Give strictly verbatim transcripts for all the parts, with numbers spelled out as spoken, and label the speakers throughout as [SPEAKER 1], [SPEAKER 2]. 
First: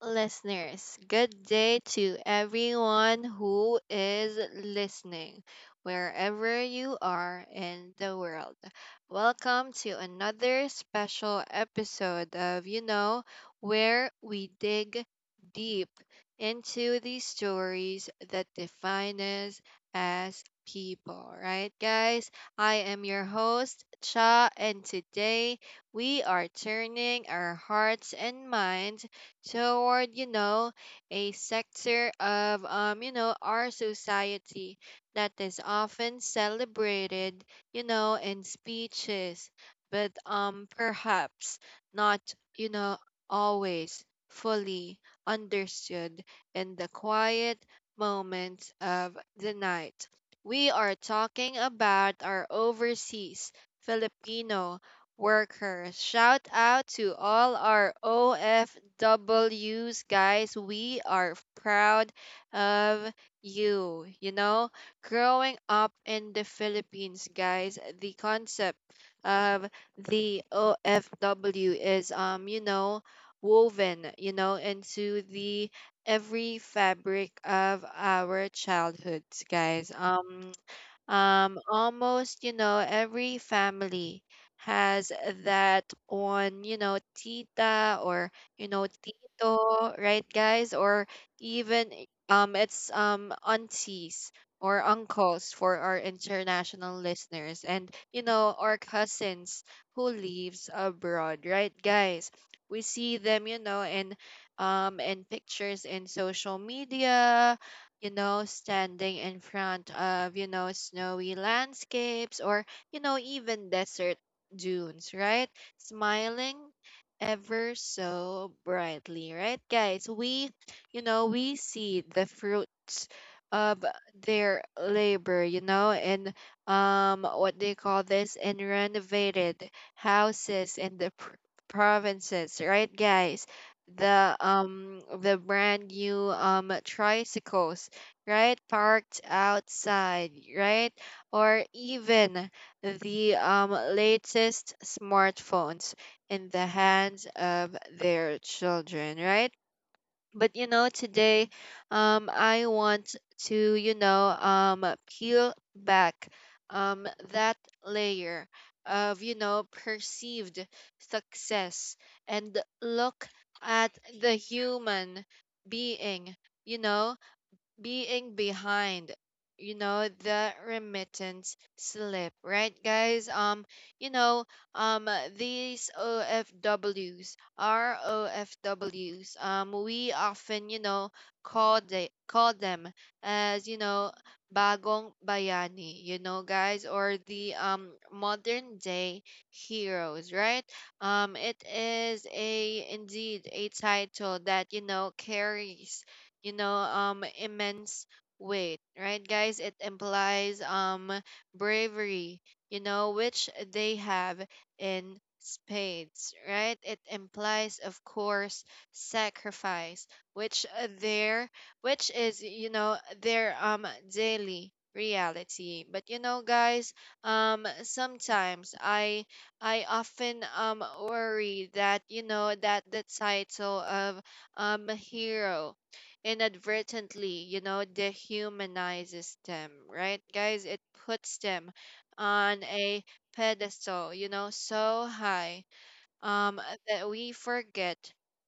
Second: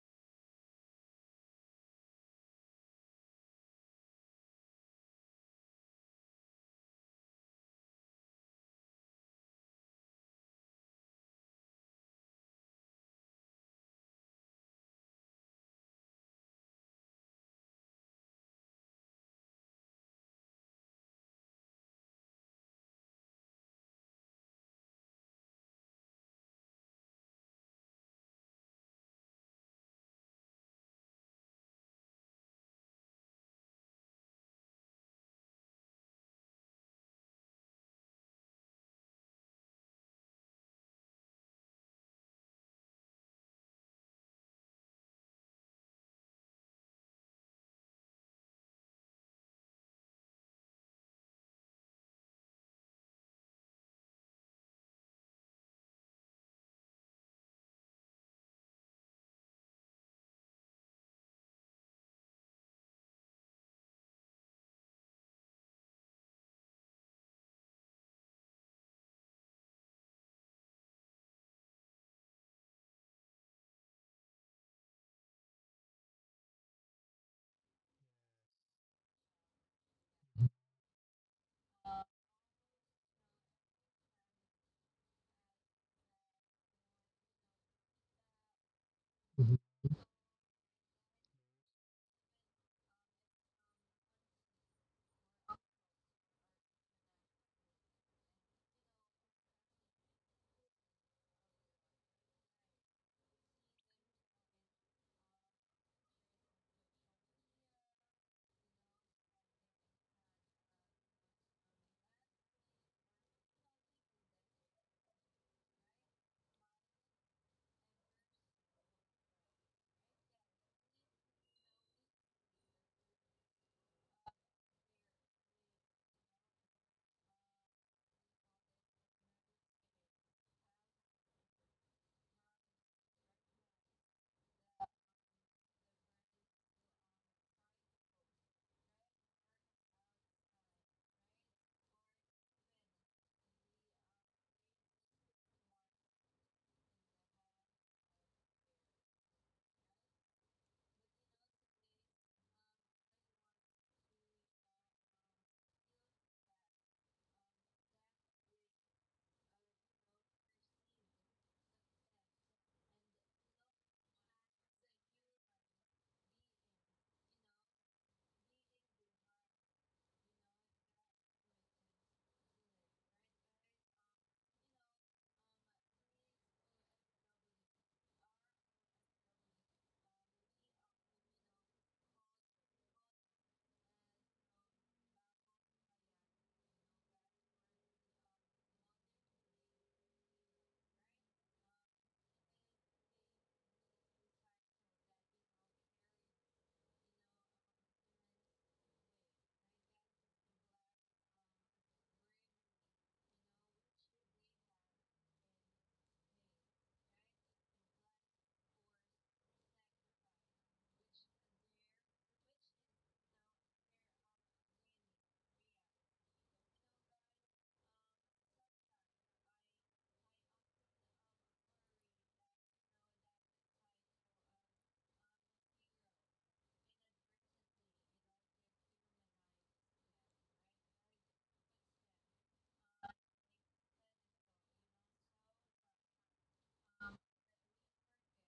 [SPEAKER 1] listeners. Good day to everyone who is listening, wherever you are in the world. Welcome to another special episode of You Know, where we dig deep into the stories that define us as people, right, guys? I am your host, Cha, and today we are turning our hearts and minds toward, you know, a sector of, um, you know, our society that is often celebrated, you know, in speeches, but um, perhaps not, you know, always fully understood in the quiet moments of the night. We are talking about our overseas Filipino workers. Shout out to all our O F Ws, guys. We are proud of you. You know, growing up in the Philippines, guys, the concept of the O F W is, um, you know, woven, you know, into the every fabric of our childhoods, guys. Um, um, almost, you know, every family has that on, you know, tita or, you know,
[SPEAKER 2] Mhm,
[SPEAKER 1] tito, right, guys? Or even eh, um, it's um aunties or uncles for our international listeners, and you know, our cousins who lives abroad, right, guys? We see them, you know, in um in pictures in social media, you know, standing in front of, you know, snowy landscapes or, you know, even desert dunes, right? Smiling ever so brightly, right, guys? We, you know, we see the fruits of their labor, you know, in um what they call this in renovated houses in the pr- provinces, right, guys? the um the brand new um tricycles, right? Parked outside, right? Or even the um, latest smartphones in the hands of their children, right? But you know, today um, I want to, you know, um, peel back um, that layer of, you know, perceived success and look at the human being, you know, being behind, you know, the remittance slip, right, guys? Um you know, um uh, these ofws are ofws, um we often, you know, call they call them as, you know, bagong bayani, you know, guys, or the um modern day heroes, right. Um it is a indeed a title that, you know, carries, you know, um immense weight, right, guys. It implies um bravery, you know, which they have in spades, right. It implies, of course, sacrifice, which uh, their which is, you know, their um daily reality. But you know, guys, um sometimes i i often um worry that, you know, that the title of um hero inadvertently, you know, dehumanizes them, right? Guys, it puts them on a pedestal, you know, so high um that we forget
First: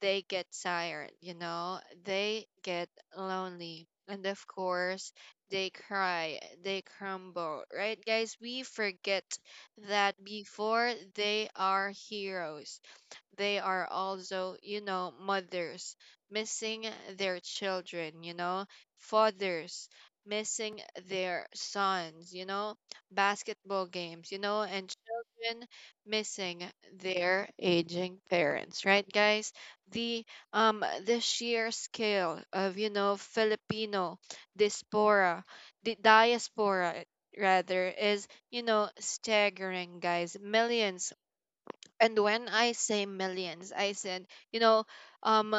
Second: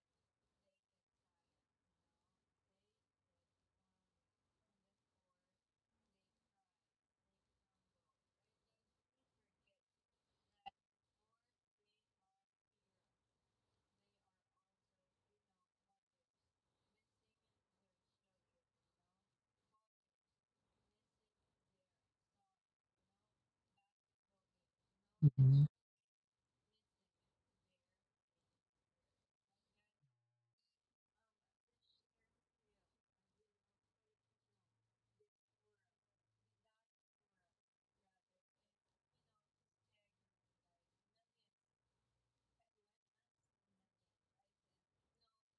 [SPEAKER 1] they get tired, you know, they get lonely. And of course, they cry, they crumble, right? Guys, we forget that before they are heroes they are also, you know, mothers missing their children, you know, fathers missing their sons, you know, basketball games, you know, and children
[SPEAKER 2] mhm.
[SPEAKER 1] missing their aging parents, right, guys? The um the sheer scale of, you know, Filipino diaspora, the diaspora, rather, is, you know, staggering, guys. Millions, and when I say millions, I said, you know, um,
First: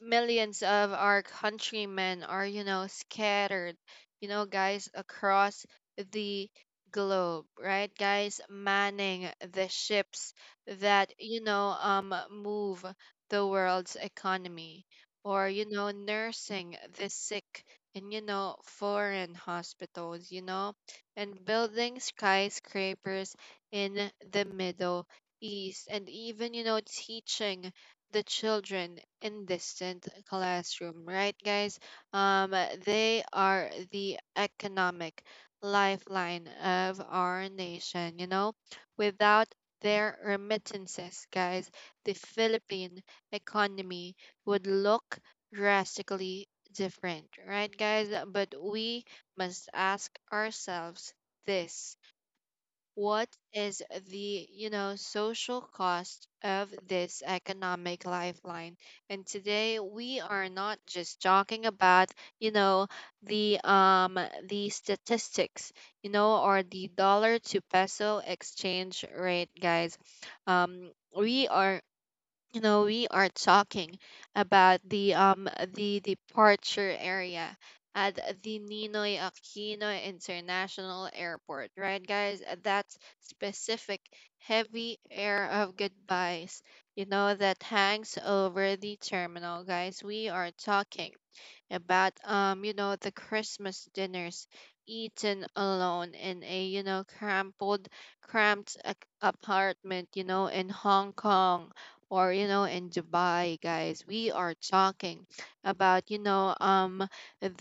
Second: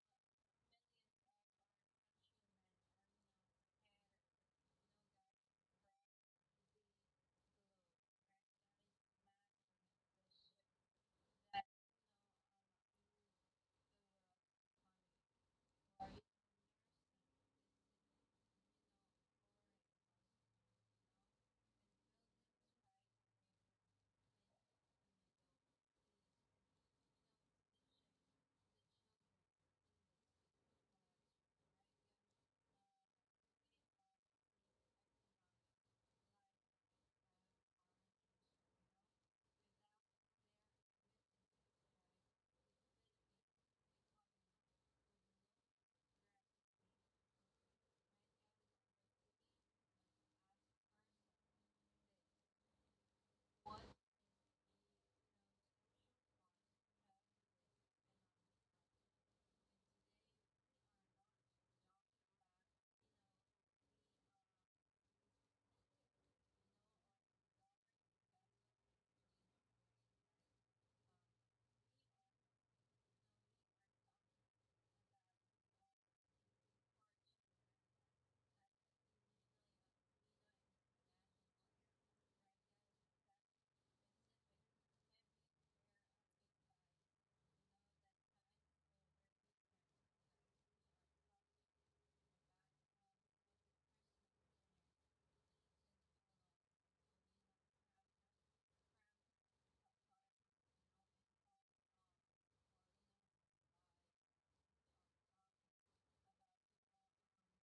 [SPEAKER 1] millions of our countrymen are, you know, scattered, you know, guys, across the globe, right? Guys, manning the ships that, you know, um, move the world's economy or, you know, nursing the sick in, you know, foreign hospitals, you know, and building skyscrapers in the middle ease, and even, you know, teaching the children in distant classroom, right, guys? Um, they are the economic lifeline of our nation, you know? Without their remittances, guys, the Philippine economy would look drastically different, right, guys? But we must ask ourselves this: what is the, you know, social cost of this economic lifeline? And today we are not just talking about, you know, the um the statistics, you know, or the dollar to peso exchange rate, guys. um we are, you know, we are talking about the um the departure area at the Ninoy Aquino International Airport, right, guys. Uh, that's specific heavy air of goodbyes, you know, that hangs over the terminal, guys. We are talking about, um you know, the Christmas dinners eaten alone in a, you know, crumpled cramped ac- apartment, you know, in Hong Kong or, you know, in Dubai, guys. We are talking about, you know, um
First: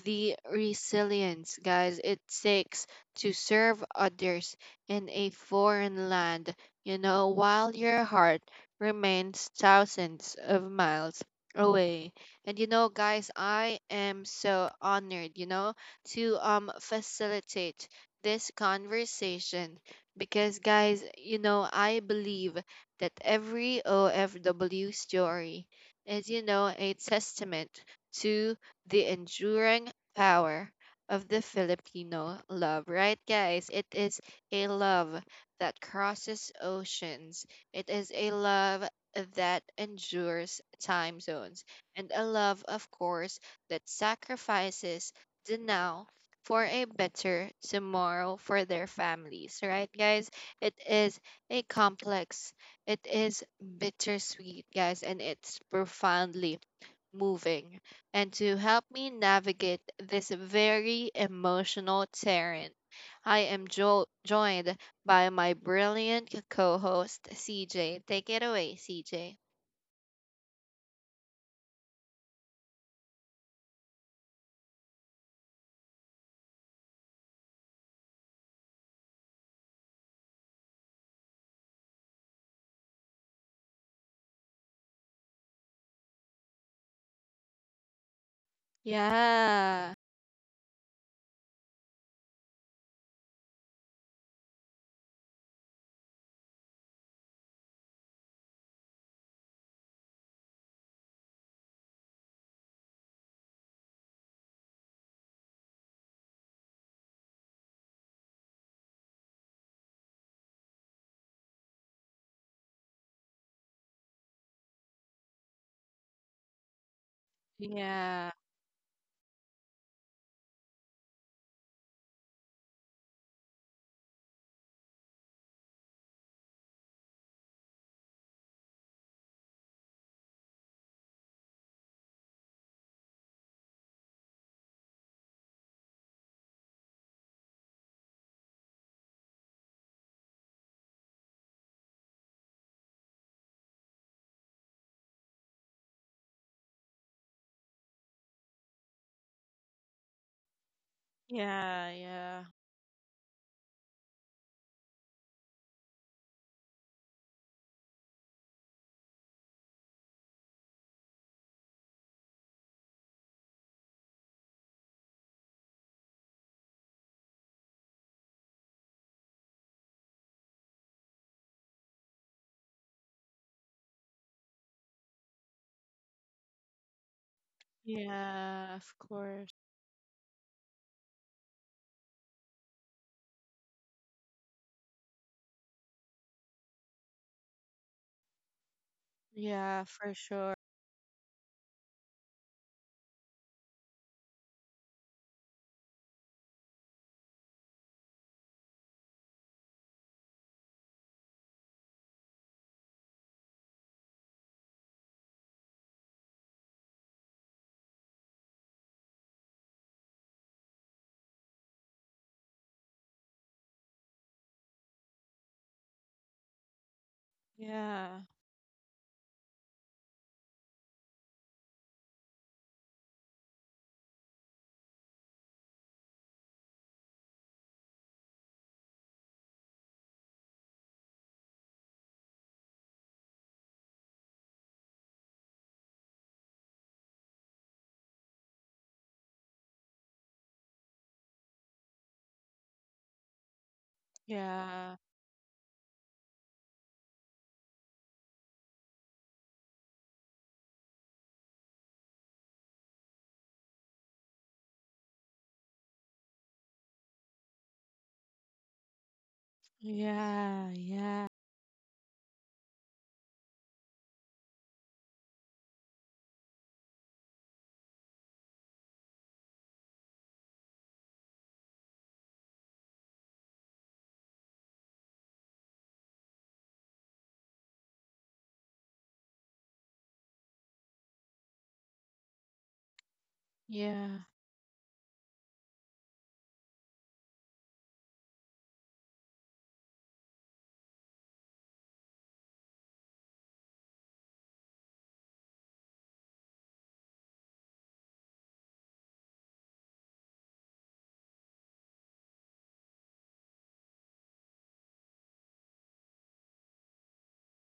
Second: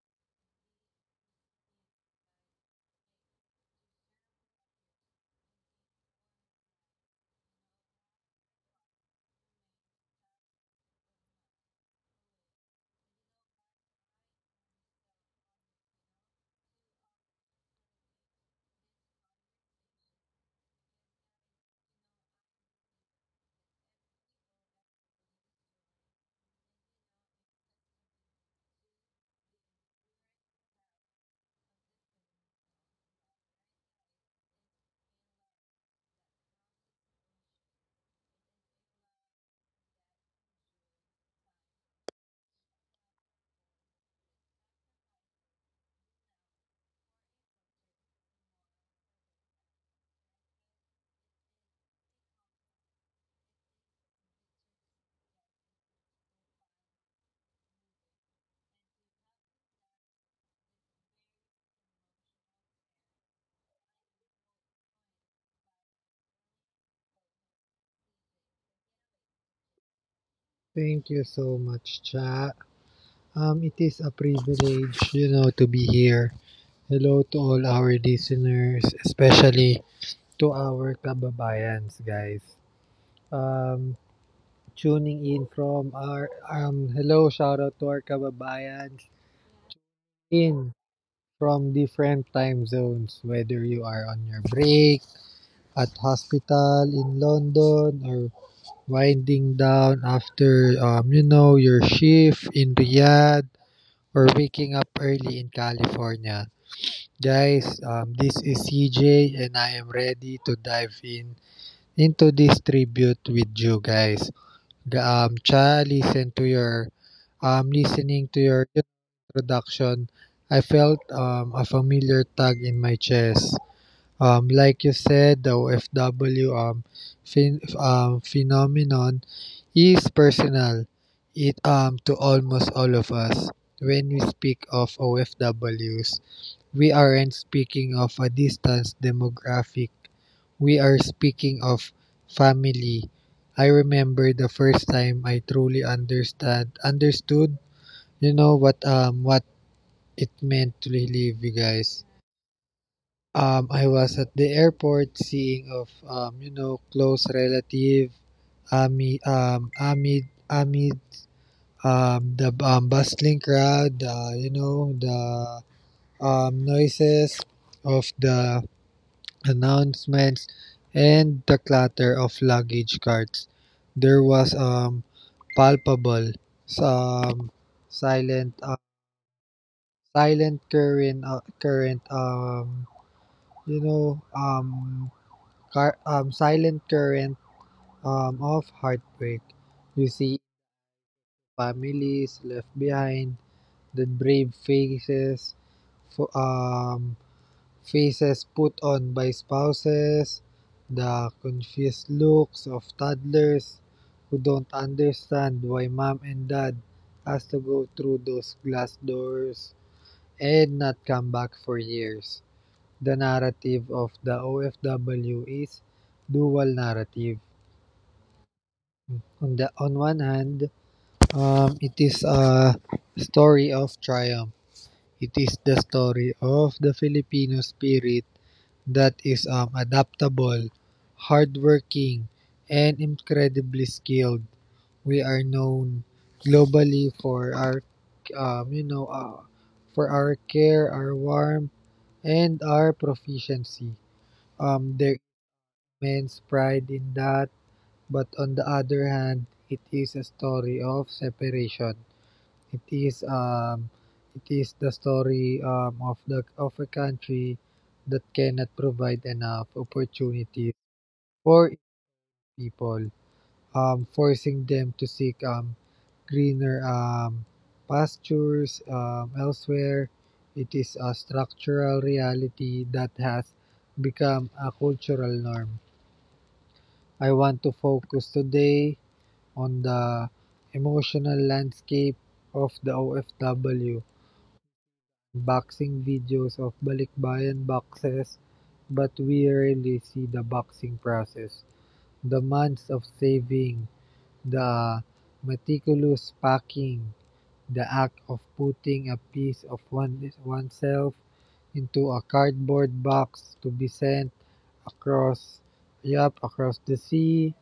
[SPEAKER 1] the resilience, guys, it takes to serve others in a foreign land, you know, while your heart remains thousands of miles away. And you know, guys, I am so honored, you know, to um facilitate this conversation because, guys, you know, I believe that every O F W story is, you know, a testament to the enduring power of the Filipino love, right, guys? It is a love that crosses oceans. It is a love that endures time zones, and a love, of course, that sacrifices the now for a better tomorrow for their families, right, guys? It is a complex, it is bittersweet, guys, and it's profoundly moving. And to help me navigate this very emotional terrain, I am jo- joined by my brilliant co host, C J. Take it away, C J.
[SPEAKER 2] Thank you so much, chat. Um, it is a privilege, you know, to be here. Hello to all our listeners, especially to our kababayans, guys. Um, tuning in from our um, hello, shout out to our kababayans
[SPEAKER 1] Yeah.
[SPEAKER 2] in from different time zones. Whether you are on your break at hospital in London or winding down after um, you know your shift in Riyadh for waking up early in California. Guys, um, this is C J and I am ready to dive in into this tribute with you guys. G- Um, cha, listen to your, um,
[SPEAKER 1] Yeah.
[SPEAKER 2] listening to your introduction, I felt um, a familiar tug in my chest. Um, like you said, the O F W um, phen- um, phenomenon is personal. It um to almost all of us. When we speak of O F Ws, we aren't speaking of a distance demographic. We are speaking of family. I remember the first time I truly understand understood, you know what um what it meant to live, you
[SPEAKER 1] Yeah,
[SPEAKER 2] guys.
[SPEAKER 1] yeah.
[SPEAKER 2] Um, I was at the airport seeing of um, you know close relative amid um, amid amid um, the um, bustling crowd uh, you know the um, noises of the announcements and the clatter of luggage carts. There was um palpable some silent
[SPEAKER 1] Yeah,
[SPEAKER 2] uh,
[SPEAKER 1] of course.
[SPEAKER 2] silent current uh, current um you know um car- um, silent current um, of heartbreak.
[SPEAKER 1] Yeah,
[SPEAKER 2] You
[SPEAKER 1] for
[SPEAKER 2] see
[SPEAKER 1] sure.
[SPEAKER 2] families left behind, the brave faces, fo- um, faces put on by spouses, the confused looks of toddlers who don't understand why mom and dad has to go through those glass doors and not come back for years. The narrative of the O F W is dual narrative.
[SPEAKER 1] Yeah,
[SPEAKER 2] On the on one hand, um, it is a story of triumph. It is the story of the Filipino spirit that is um, adaptable, hardworking, and incredibly skilled. We are known globally for our, um, you know, uh, for our care, our warmth, and our proficiency.
[SPEAKER 1] yeah,
[SPEAKER 2] Um, there is immense pride in that, but on the other hand, it is a story of separation. It is um, it is the story um, of the of a country that cannot provide enough
[SPEAKER 1] yeah,
[SPEAKER 2] opportunities
[SPEAKER 1] yeah,
[SPEAKER 2] for its people, um, forcing them to seek um, greener um, pastures um, elsewhere. It is a structural reality that has become a cultural norm. I want to focus today on the emotional landscape of the O F W
[SPEAKER 1] yeah,
[SPEAKER 2] boxing videos of Balikbayan boxes, but we rarely see the boxing process, the months of saving, the meticulous packing, the act of putting a piece of one, oneself into a cardboard box to be sent across, yup, across the sea.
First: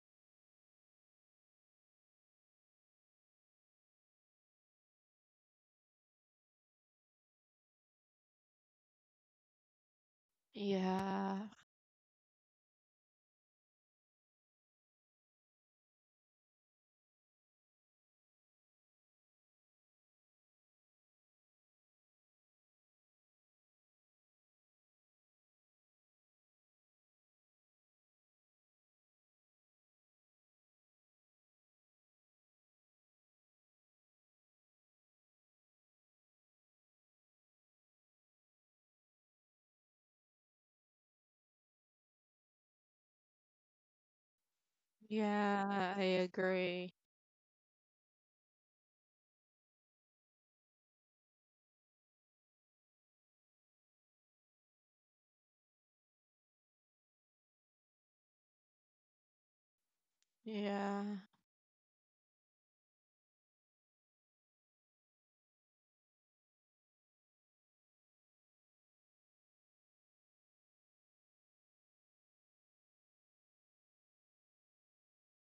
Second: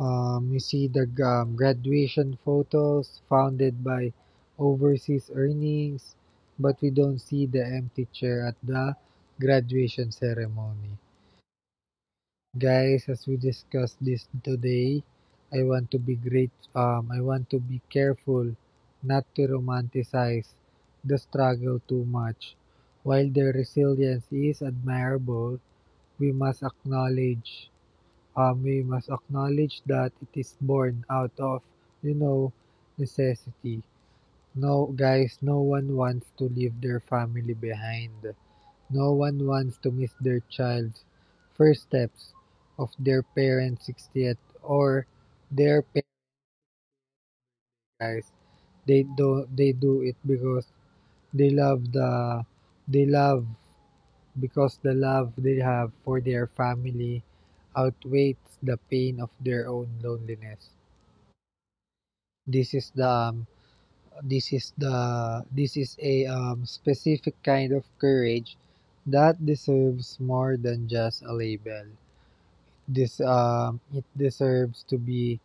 [SPEAKER 2] Um, you see the um, graduation photos founded by overseas earnings, but we don't see the empty chair at the graduation ceremony.
[SPEAKER 1] yeah,
[SPEAKER 2] Guys, as we discuss this today, I want to be great. Um, I want to be careful not to romanticize the struggle too much. While their resilience is admirable, we must acknowledge Um, we must acknowledge that it is born out of, you know, necessity. No, guys, no one wants to leave their family behind. No one wants to miss their child's first steps of their parents' sixtieth or their
[SPEAKER 1] yeah, I
[SPEAKER 2] parents,
[SPEAKER 1] agree.
[SPEAKER 2] guys. They do, they do it because they love the, they love because the love they have for their family outweighs the pain of their own loneliness.
[SPEAKER 1] Yeah.
[SPEAKER 2] This is the um, this is the this is a um, specific kind of courage that deserves more than just a label. This um, it deserves to be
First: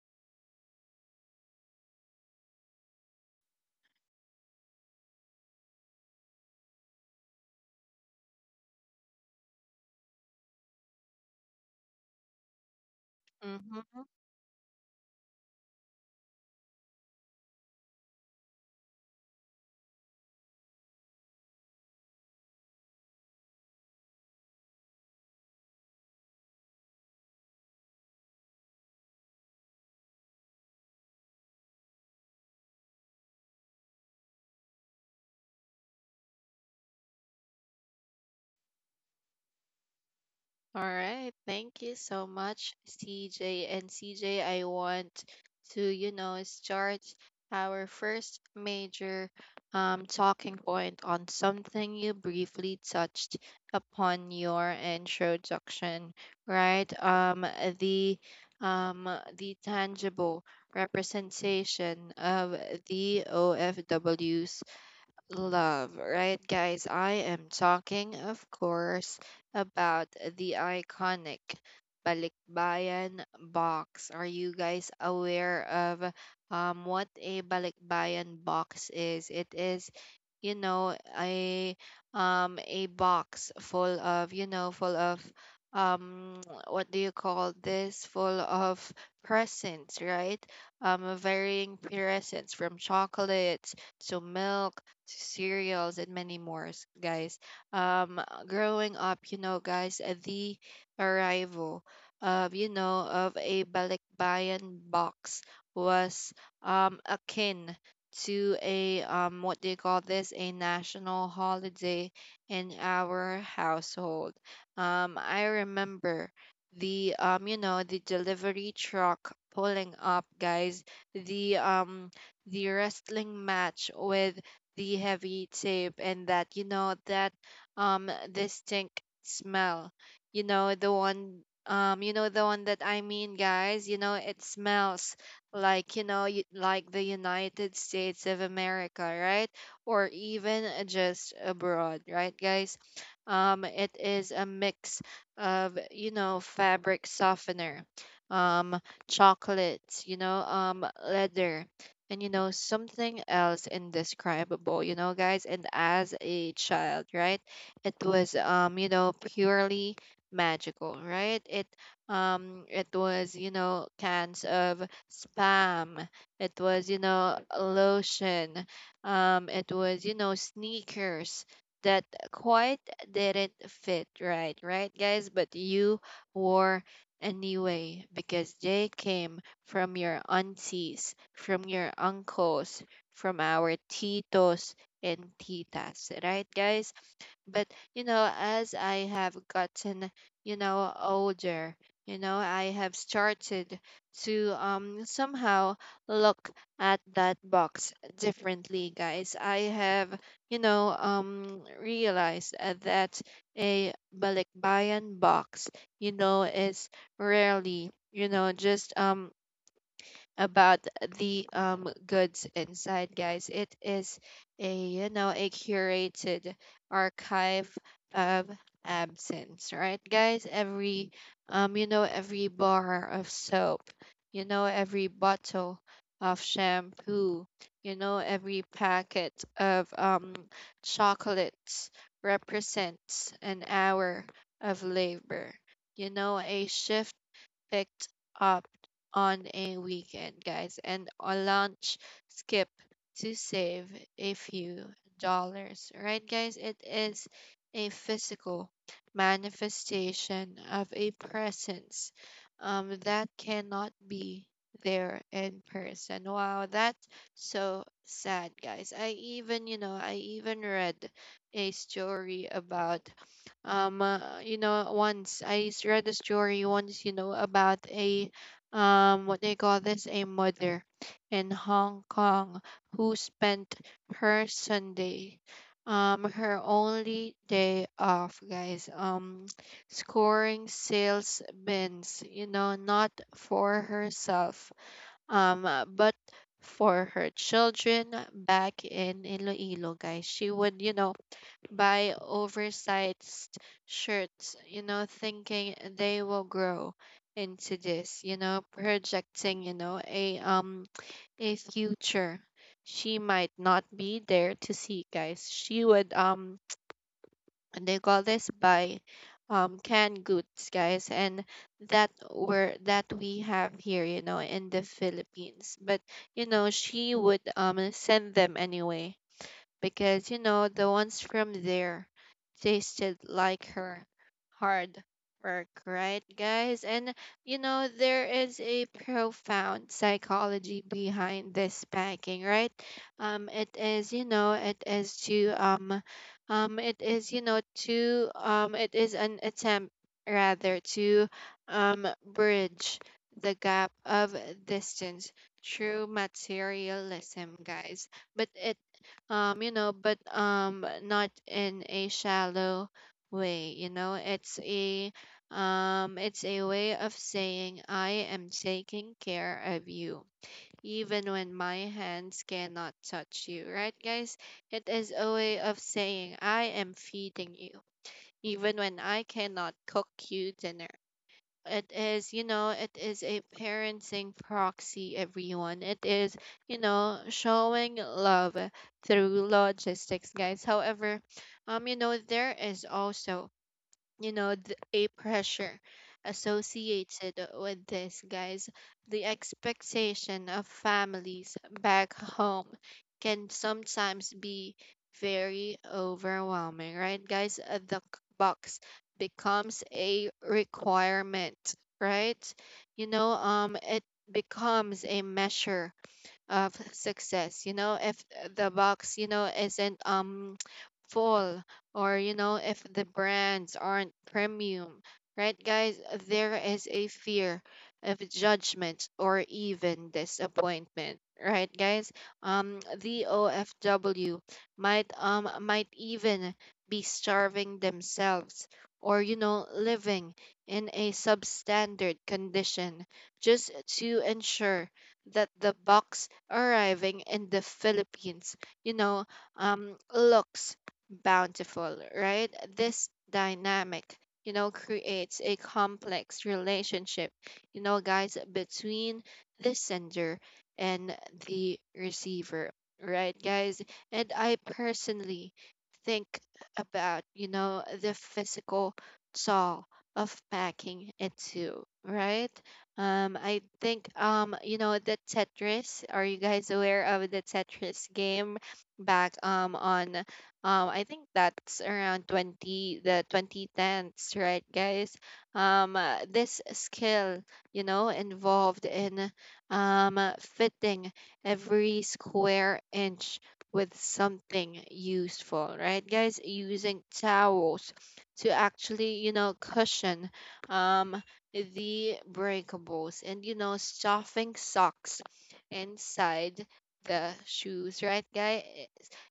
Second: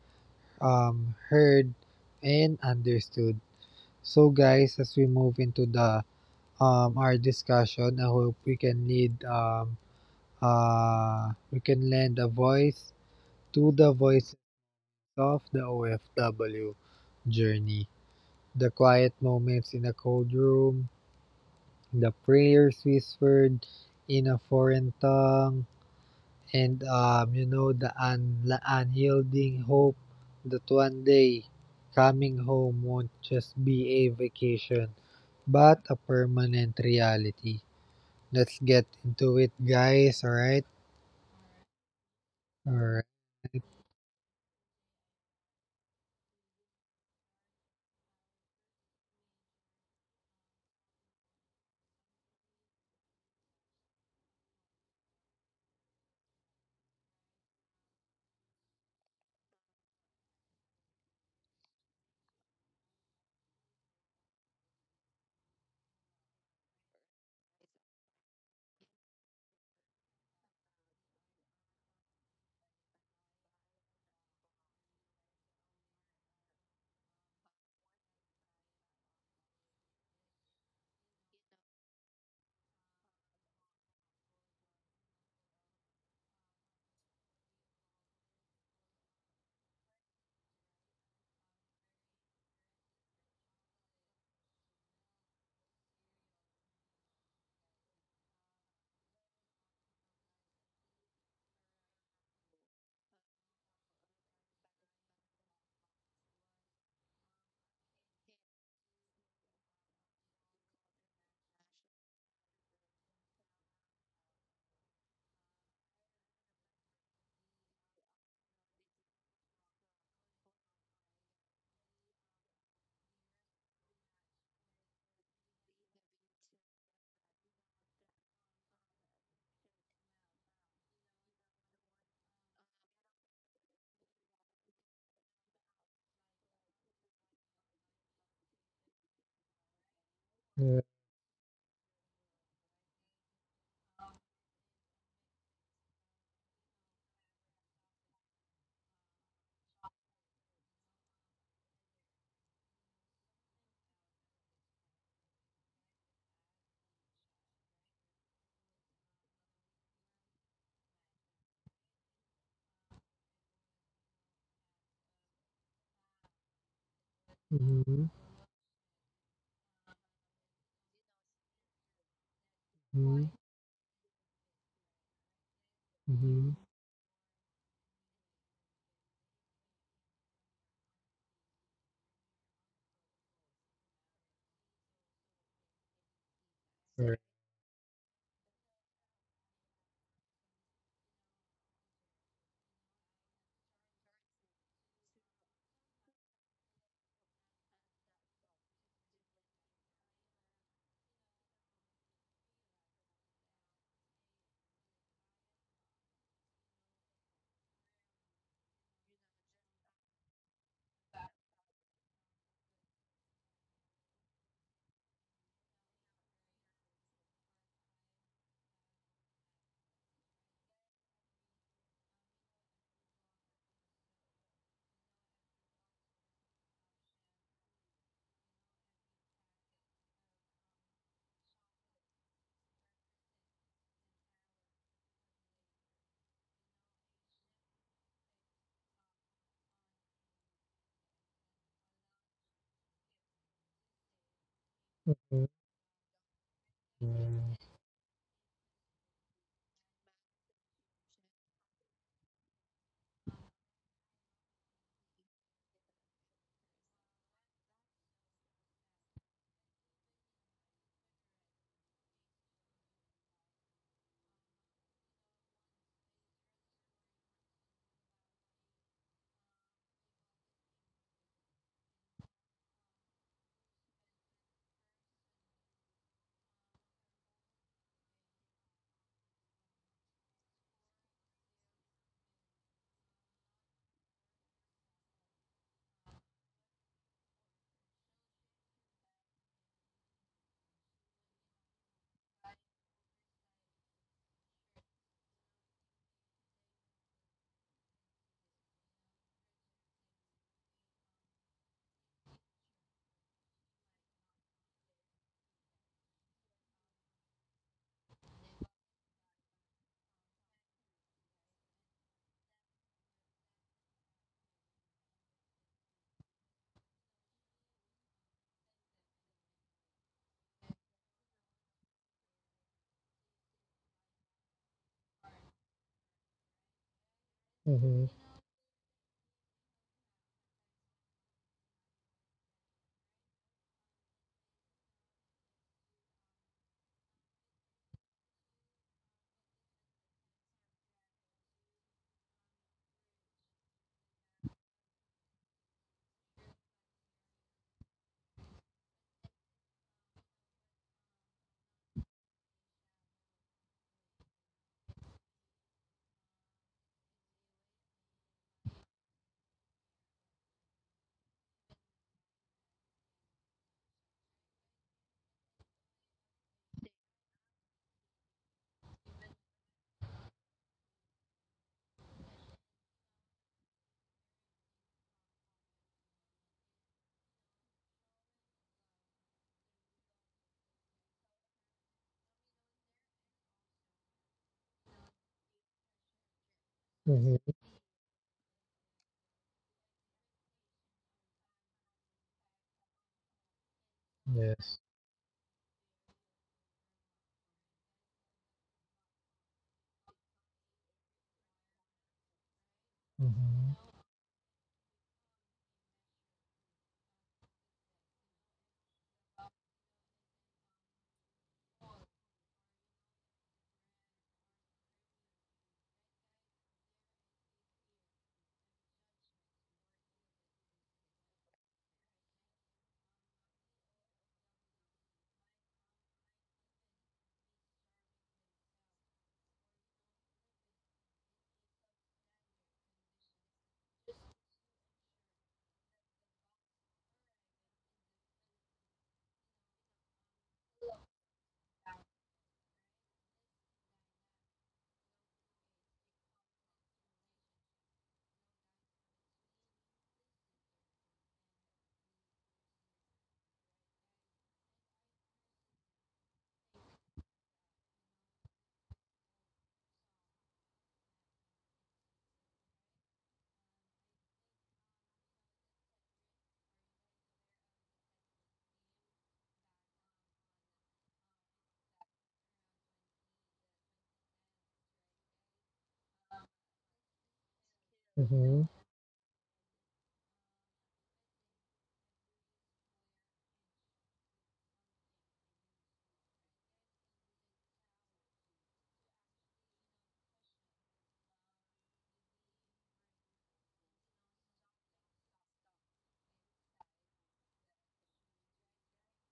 [SPEAKER 2] um, heard and understood. So, guys, as we move into the um, our discussion, I hope we can lead um, uh, we can lend a voice to the
[SPEAKER 1] Mm-hmm.
[SPEAKER 2] voices of the O F W journey. The quiet moments in a cold room, the prayers whispered in a foreign tongue, and um, you know, the un- la- unyielding hope that one day coming home won't just be a vacation, but a permanent reality. Let's get into it, guys. All right.
[SPEAKER 1] All right. Thank you so
[SPEAKER 2] All
[SPEAKER 1] much,
[SPEAKER 2] right.
[SPEAKER 1] C J. And C J, I want to, you know, start our first major um, talking point on something you briefly touched upon your introduction, right? Um, the um, the tangible representation of the O F Ws love, right, guys? I am talking, of course, about the iconic Balikbayan box. Are you guys aware of um, what a Balikbayan box is? It is, you know, a um a box full of, you know, full of um what do you call this, full of presents, right. Um varying presents from chocolates to milk to cereals and many more, s- guys. Um, growing up, you know, guys, uh, the arrival of, you know, of a balikbayan box was um, akin to a, um, what do you call this, a national holiday in our household. Um, I remember the, um, you know, the delivery truck pulling up, guys, the, um, the wrestling match with the heavy tape, and that, you know, that um distinct smell, you know, the one, um you know, the one that I mean, guys, you know, it smells like, you know, y- like the United States of America, right? Or even,
[SPEAKER 2] Uh,
[SPEAKER 1] uh, just abroad, right, guys. Um it is a mix of, you know, fabric softener, um chocolates, you know, um leather, and, you know, something else indescribable, you know, guys. And as a child, right, it was, um you know, purely magical, right. It um it was, you know, cans of spam, it was, you know,
[SPEAKER 2] mhm,
[SPEAKER 1] lotion, um it was, you know, sneakers that quite
[SPEAKER 2] mhm,
[SPEAKER 1] didn't fit right, right, guys, but you
[SPEAKER 2] mhm,
[SPEAKER 1] wore anyway because they came from your aunties, from your uncles, from our titos and titas, right, guys?
[SPEAKER 2] all right,
[SPEAKER 1] But, you know, as I have gotten, you know, older, you know, I have started to um, somehow look at that box differently, guys. I have, you know, um, realized uh, that a balikbayan box, you know, is rarely, you know, just um about the um goods inside, guys. It is a, you know, a curated archive of absence, right, guys. Every um you know, every bar of soap, you know, every bottle of shampoo, you know, every packet of um chocolates represents an hour of labor, you know, a shift picked up on a weekend, guys, and a lunch skip to save a few
[SPEAKER 2] uh,
[SPEAKER 1] dollars, right, guys? It is
[SPEAKER 2] uh,
[SPEAKER 1] a physical manifestation of a presence um, that cannot be there in person. Wow, that's so sad, guys. I even, you know, I even read a story about um uh, you know, once I s- read a story once, you know, about a um what they call this, a mother in Hong Kong who spent her Sunday, um her only day off, guys, um scoring sales bins, you know, not for herself, um uh, but for her children back in Iloilo, guys. She would, you know, buy oversized shirts, you know, thinking they will grow into this, you know, projecting, you know, a um a future she might not be there to see, guys. She would, um they call this, buy um canned goods, guys, and that were that we have here, you know, in the Philippines. But you know, she would um send them anyway because you know the ones from there tasted like her hard work right guys And you know
[SPEAKER 2] mhm,
[SPEAKER 1] there is a profound psychology behind this packing right um it is you know it is to um um it is you know to um it is an attempt rather to um bridge the gap of distance through materialism guys but it um you know but um not in a shallow way you know It's a um it's a way of saying I am taking care of you even when my hands cannot touch you, right, guys. It is a way of saying I am feeding you even when I cannot cook you dinner. It is you know it is a parenting proxy, everyone. It is you know showing love through logistics, guys. However, um you know there is also you know th- a pressure associated
[SPEAKER 2] mhm.
[SPEAKER 1] with this, guys. The expectation of families back home can sometimes be
[SPEAKER 2] Yes.
[SPEAKER 1] very overwhelming, right, guys? Uh, the c- box becomes a requirement, right? you know
[SPEAKER 2] Mm-hmm.
[SPEAKER 1] um it becomes a measure of success. You know, if uh, the box you know isn't um full or you know if the brands aren't premium, right, guys? There is a fear of judgment or even disappointment, right, guys. Um the O F W might um might even be starving themselves or you know living in a substandard condition just to ensure that the box arriving in the Philippines, you know, um, looks bountiful, right? This dynamic, you know, creates a complex relationship, you know, guys, between the sender and the receiver, right, guys? And I personally think about, you know, the physical toll of packing it too, right? Um, I think um, you know, the Tetris. Are you guys aware of the Tetris game back um on um I think that's around 20 the twenty tens, right, guys? Um, uh, this skill, you know, involved in um uh, fitting every square inch with something useful, right, guys? Using towels to actually, you know, cushion um the breakables, and you know stuffing socks inside the shoes, right, guy I-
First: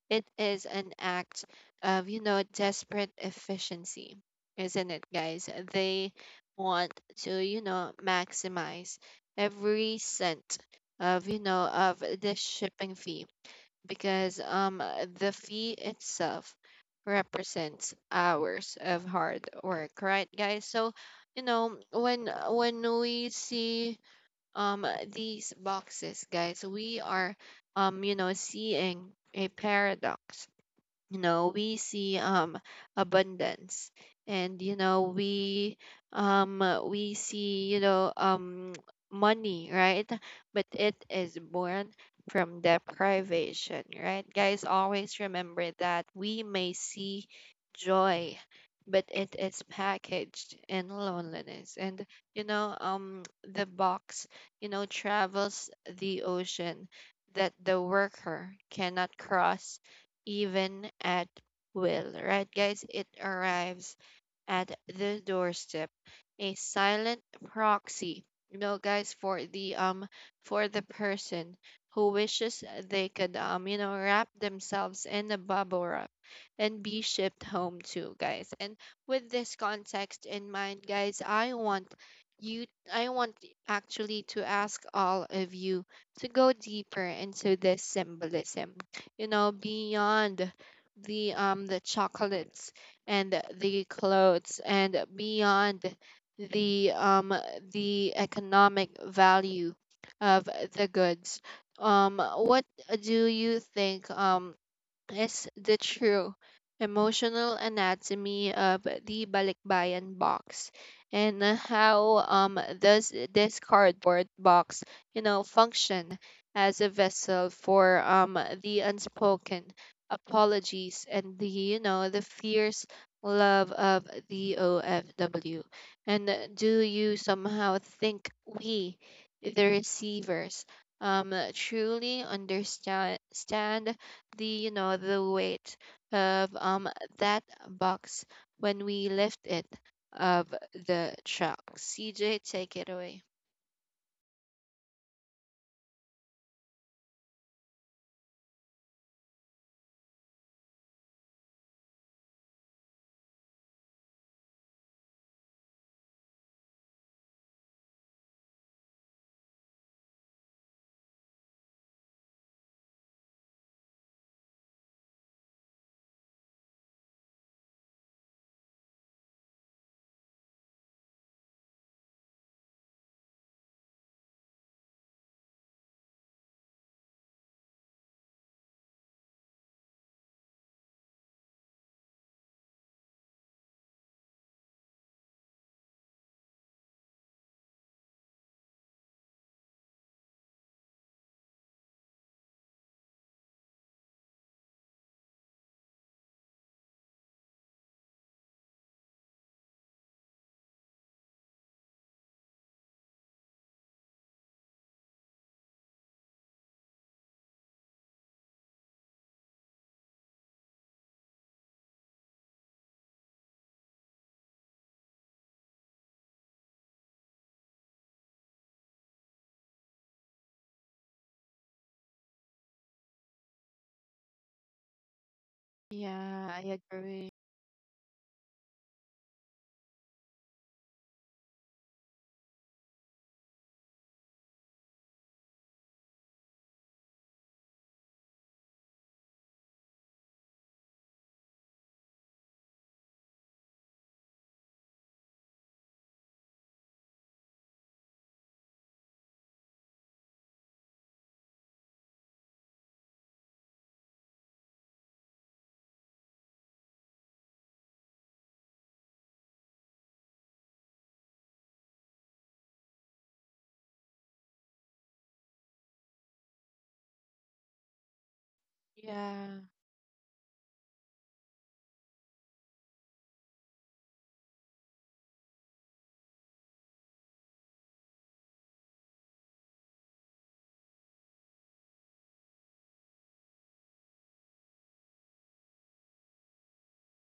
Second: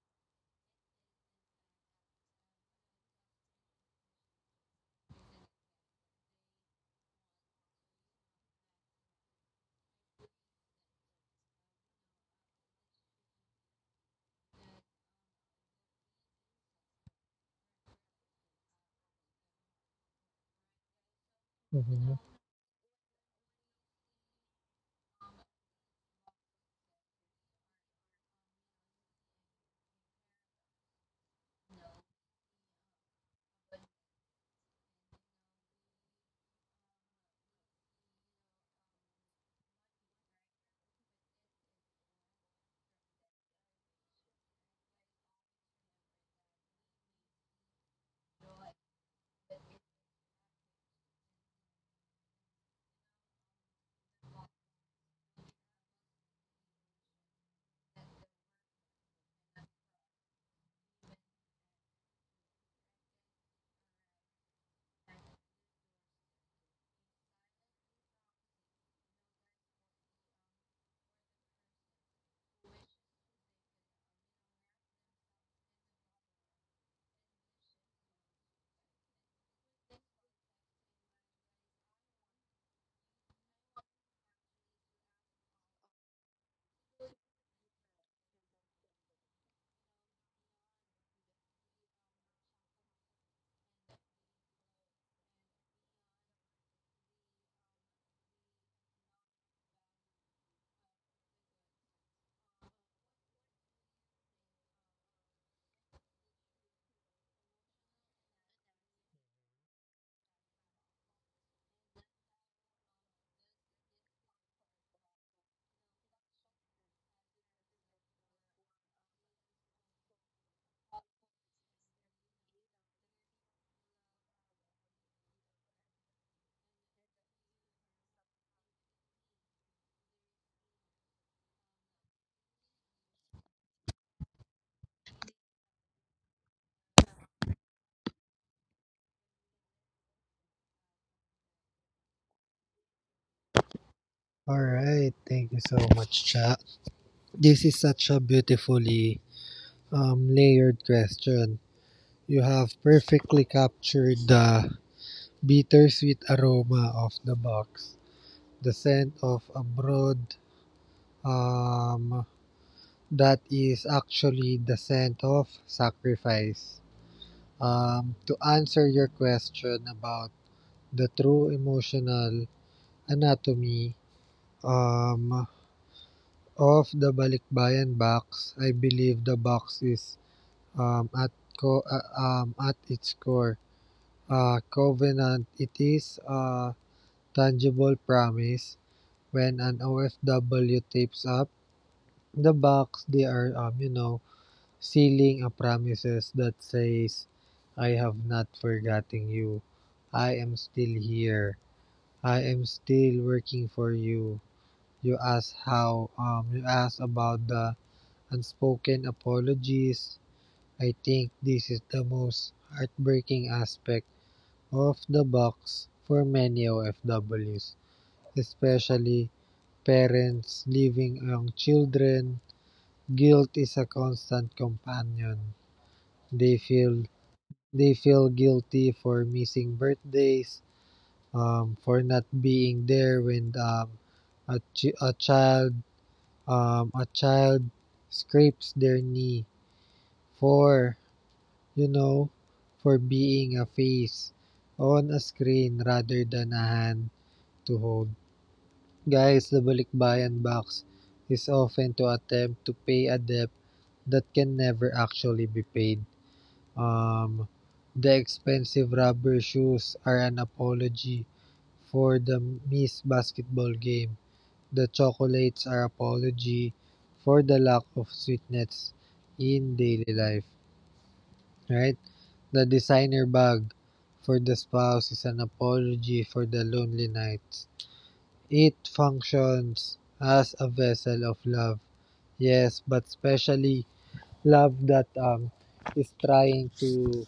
[SPEAKER 1] It is an act of you know desperate efficiency, isn't it, guys? They want to you know maximize every cent of you know of the shipping fee because um, the fee itself represents hours of hard work, right, guys? So, you know,
[SPEAKER 2] Mm-hmm.
[SPEAKER 1] when when we see um these boxes, guys, we are um you know seeing a paradox. You know we see um abundance, and you know we um uh, we see you know um money, right? But it is born from deprivation, right, guys. Always remember that we may see joy, but it is packaged in loneliness. And you know um the box, you know travels the ocean that the worker cannot cross, even at will, right, guys? It arrives at the doorstep, a silent proxy, you know, guys, for the um for the person who wishes they could um you know wrap themselves in a bubble wrap and be shipped home too, guys. And with this context in mind, guys, I want you I want actually to ask all of you to go deeper into this symbolism, you know, beyond the um the chocolates and the clothes, and beyond the um the economic value of the goods. Um, what do you think? Um, is the true emotional anatomy of the Balikbayan box? And how um does this cardboard box you know function as a vessel for um the unspoken apologies and the you know the fierce love of the O F W? And do you somehow think we, the receivers, um truly understand the you know the weight of um that box when we lift it of the truck? C J, take it away.
[SPEAKER 2] All right, thank you so much, chat. This is such a beautifully um, layered question. You have perfectly captured the bittersweet aroma of the box, the scent of abroad. Um, that is actually the scent of sacrifice. Um, to answer your question about the true emotional anatomy, um, of the Balikbayan Box, I believe the box is um, at co- uh, um, at its core a covenant. It is a tangible promise. When an O F W tapes up the box, they are um, you know sealing a promises that says, "I have not forgotten you. I am still here. I am still working for you." You ask how um You ask about the unspoken apologies. I think this is the most heartbreaking aspect of the box for many O F Ws, especially parents leaving young children. Guilt is a constant companion.
[SPEAKER 1] Yeah,
[SPEAKER 2] They
[SPEAKER 1] I
[SPEAKER 2] feel
[SPEAKER 1] agree.
[SPEAKER 2] they feel guilty for missing birthdays, um, for not being there when um, a, chi- a child um, a child scrapes their knee. For You know, for being a face on a screen rather than a hand to hold. Guys, the Balikbayan box is often to attempt to pay a debt that can never actually be paid. Um, the expensive rubber shoes are an apology for the missed basketball game. The chocolates are apology for the lack of sweetness
[SPEAKER 1] Yeah,
[SPEAKER 2] in daily life, right? The designer bag for the spouse is an apology for the lonely nights. It functions as a vessel of love. Yes, but especially love that um is trying to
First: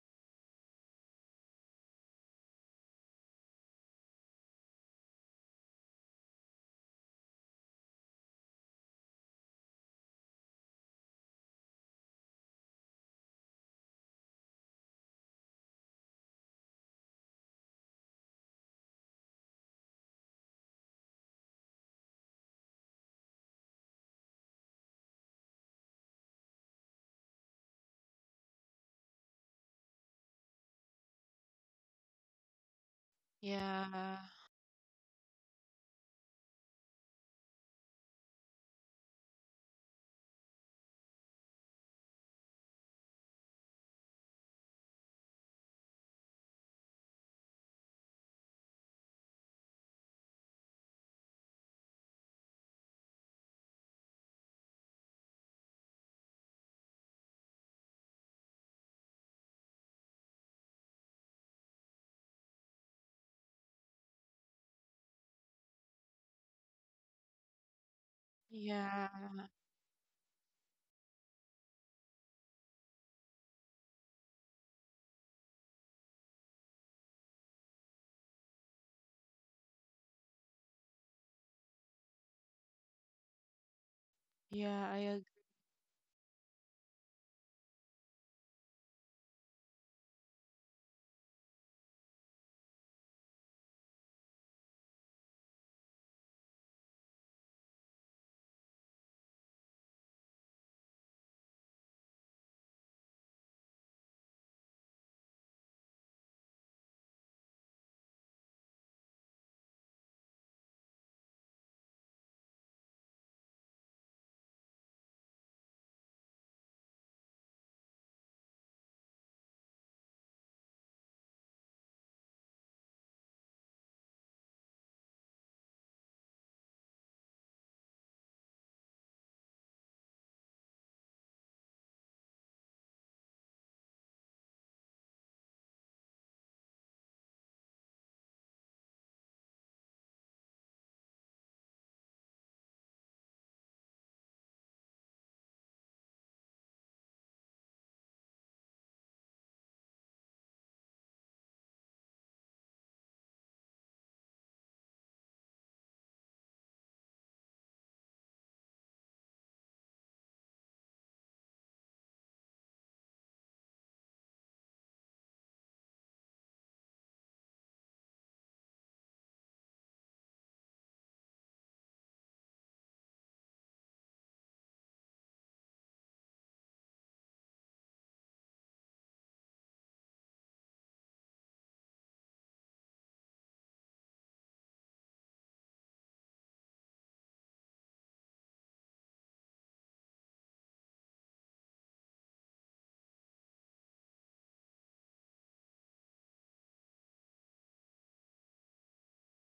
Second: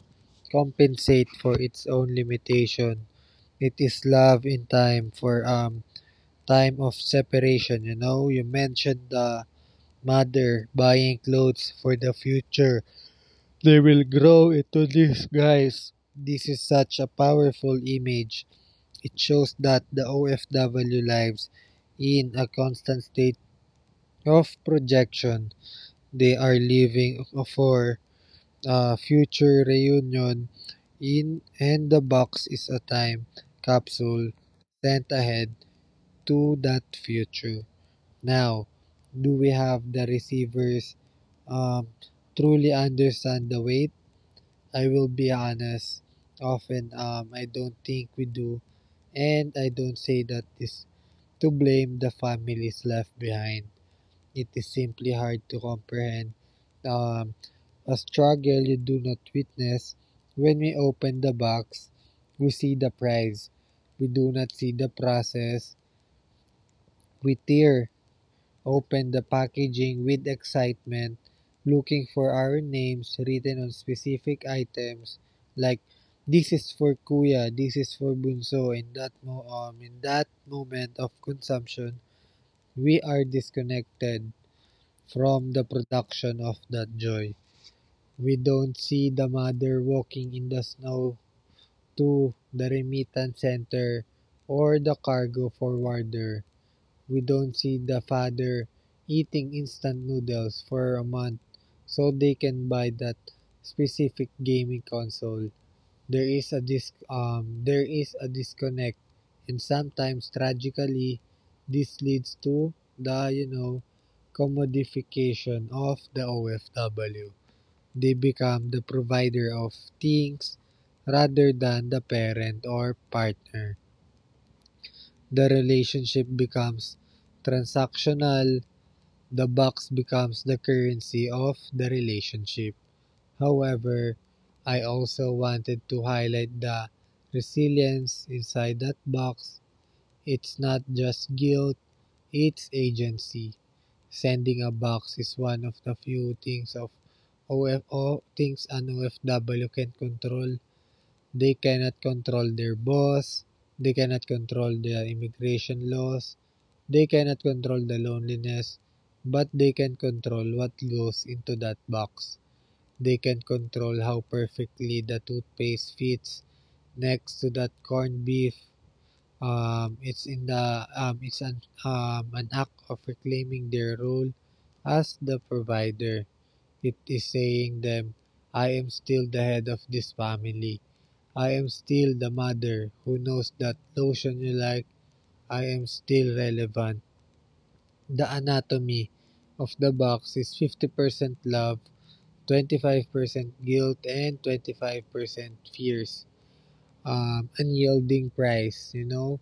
[SPEAKER 2] compensate for its own limitation. It is love in time for um time of separation, you know? You mentioned the mother buying clothes for the future they will grow into this, guys. This is such a powerful image. It shows that the O F W lives in a constant state of projection. They are living for a future reunion in and the box is a time
[SPEAKER 1] yeah,
[SPEAKER 2] capsule sent ahead to that future. Now, do we have the receivers um, truly understand the weight. I will be honest, often um, I don't think we do, and I don't say that is to blame the families left behind. It is simply hard to comprehend um, a struggle you do not witness. When we open the box, we see the prize. We do not see the process. We tear
[SPEAKER 1] yeah,
[SPEAKER 2] opened the packaging with excitement, looking for our names written on specific items like this is for Kuya, this is for Bunso. In that mo um, in that moment of consumption, we are disconnected
[SPEAKER 1] yeah, I agree.
[SPEAKER 2] from the production of that joy. We don't see the mother walking in the snow to the remittance center or the cargo forwarder. We don't see the father eating instant noodles for a month so they can buy that specific gaming console. There is a dis- um there is a disconnect, and sometimes tragically this leads to the you know commodification of the O F W. They become the provider of things rather than the parent or partner. The relationship becomes transactional. The box becomes the currency of the relationship. However, I also wanted to highlight the resilience inside that box. It's not just guilt, it's agency. Sending a box is one of the few things of O F O things an O F W can control. They cannot control their boss. They cannot control the immigration laws. They cannot control the loneliness. But they can control what goes into that box. They can control how perfectly the toothpaste fits next to that corned beef. Um, it's in the um, it's an um, an act of reclaiming their role as the provider. It is saying them, I am still the head of this family. I am still the mother who knows that lotion you like. I am still relevant. The anatomy of the box is fifty percent love, twenty-five percent guilt, and twenty-five percent fears. Um, unyielding price, you know?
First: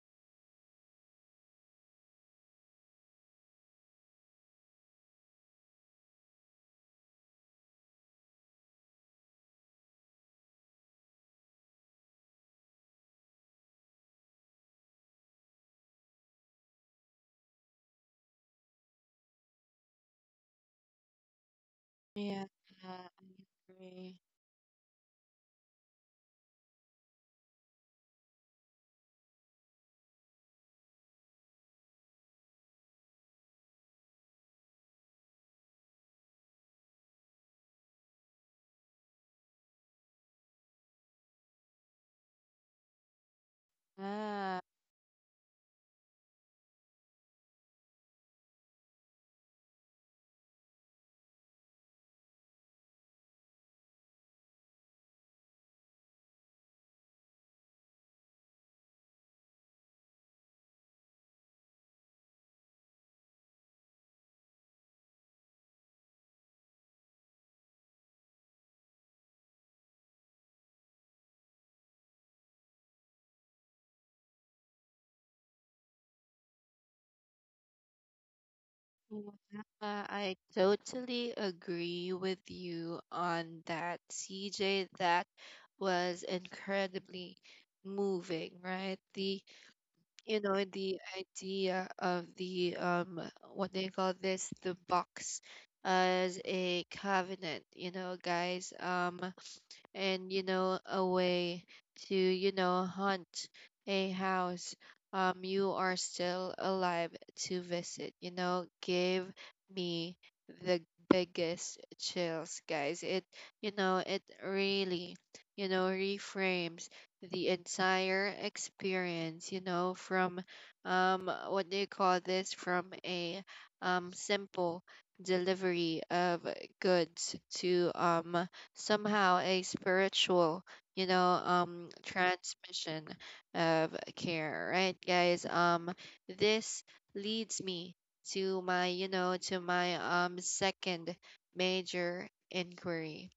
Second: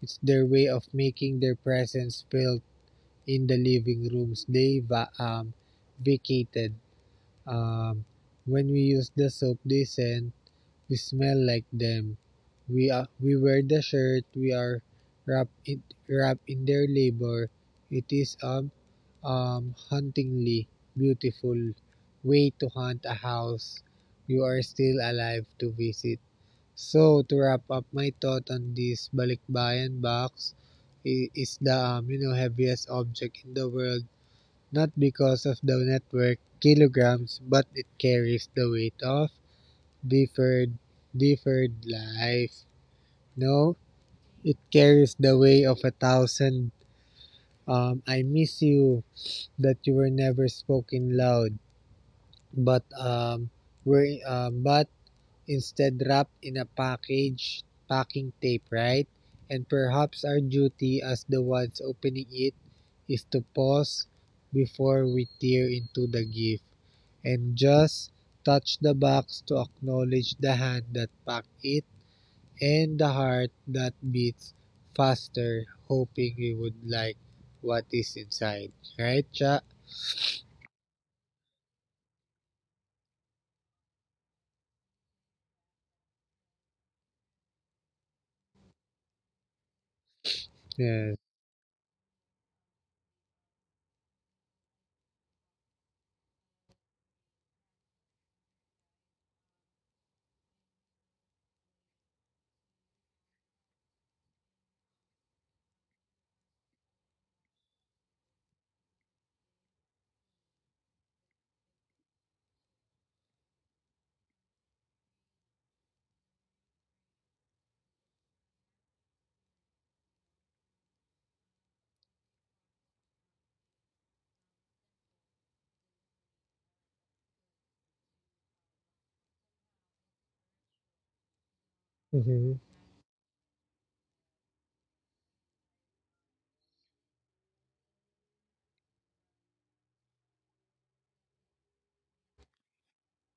[SPEAKER 2] It's their way of making their presence felt in the living rooms they va- um, vacated. Um, when we use the soap they send, we smell like them. We uh, we wear the shirt. We are wrapped in wrapped in their labor. It is um um hauntingly beautiful
[SPEAKER 1] Yeah,
[SPEAKER 2] way to haunt
[SPEAKER 1] I
[SPEAKER 2] a house
[SPEAKER 1] agree.
[SPEAKER 2] you are still alive to visit. So to wrap up my thought on this balikbayan box, it is the um, you know heaviest object in the world not because of the network kilograms but it carries the weight of Deferred, deferred life. No, it
[SPEAKER 1] Ah,
[SPEAKER 2] carries the weight of a thousand. Um, I miss you that you were never spoken loud, but um, were um, but instead wrapped in a package, packing tape, right? And perhaps our duty as the ones opening it is to pause before we tear into the gift and just touch the box to acknowledge the hand that packed it and the heart that beats faster, hoping we would like what is inside. Right, Cha?
[SPEAKER 1] yeah, I totally agree with you on that, C J. That was incredibly moving, right? The you know the
[SPEAKER 2] Yes.
[SPEAKER 1] idea of the um what they call this, the box as a covenant, you know, guys. Um and you know a way to you know hunt a house, um you are still alive to visit, you know, give me the biggest chills, guys. It you know it really you know reframes the entire experience, you know from um what do you call this, from a um simple delivery of goods to um somehow a spiritual, you know, um,
[SPEAKER 2] Mm-hmm.
[SPEAKER 1] transmission of care, right, guys? Um, this leads me to my, you know, to my um second major inquiry,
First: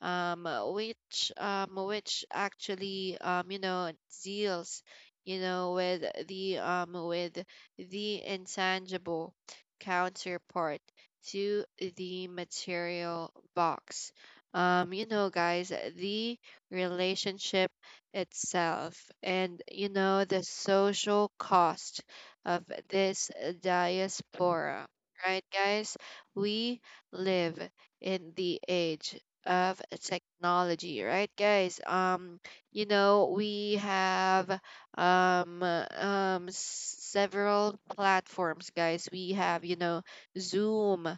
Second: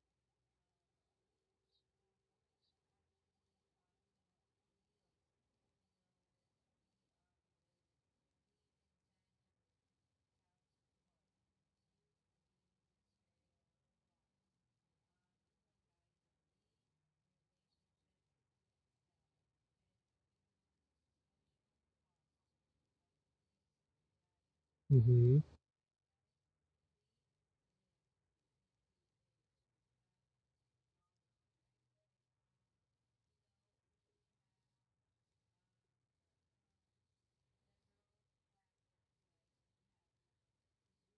[SPEAKER 1] um, which um, which actually um, you know, deals, you know, with the um with the intangible counterpart to the material box. Um you know, guys, the relationship itself, and you know the social cost of this diaspora,
[SPEAKER 2] Mm-hmm.
[SPEAKER 1] right, guys? We live in the age of technology, right, guys? Um you know we have um um several platforms, guys. We have, you know Zoom.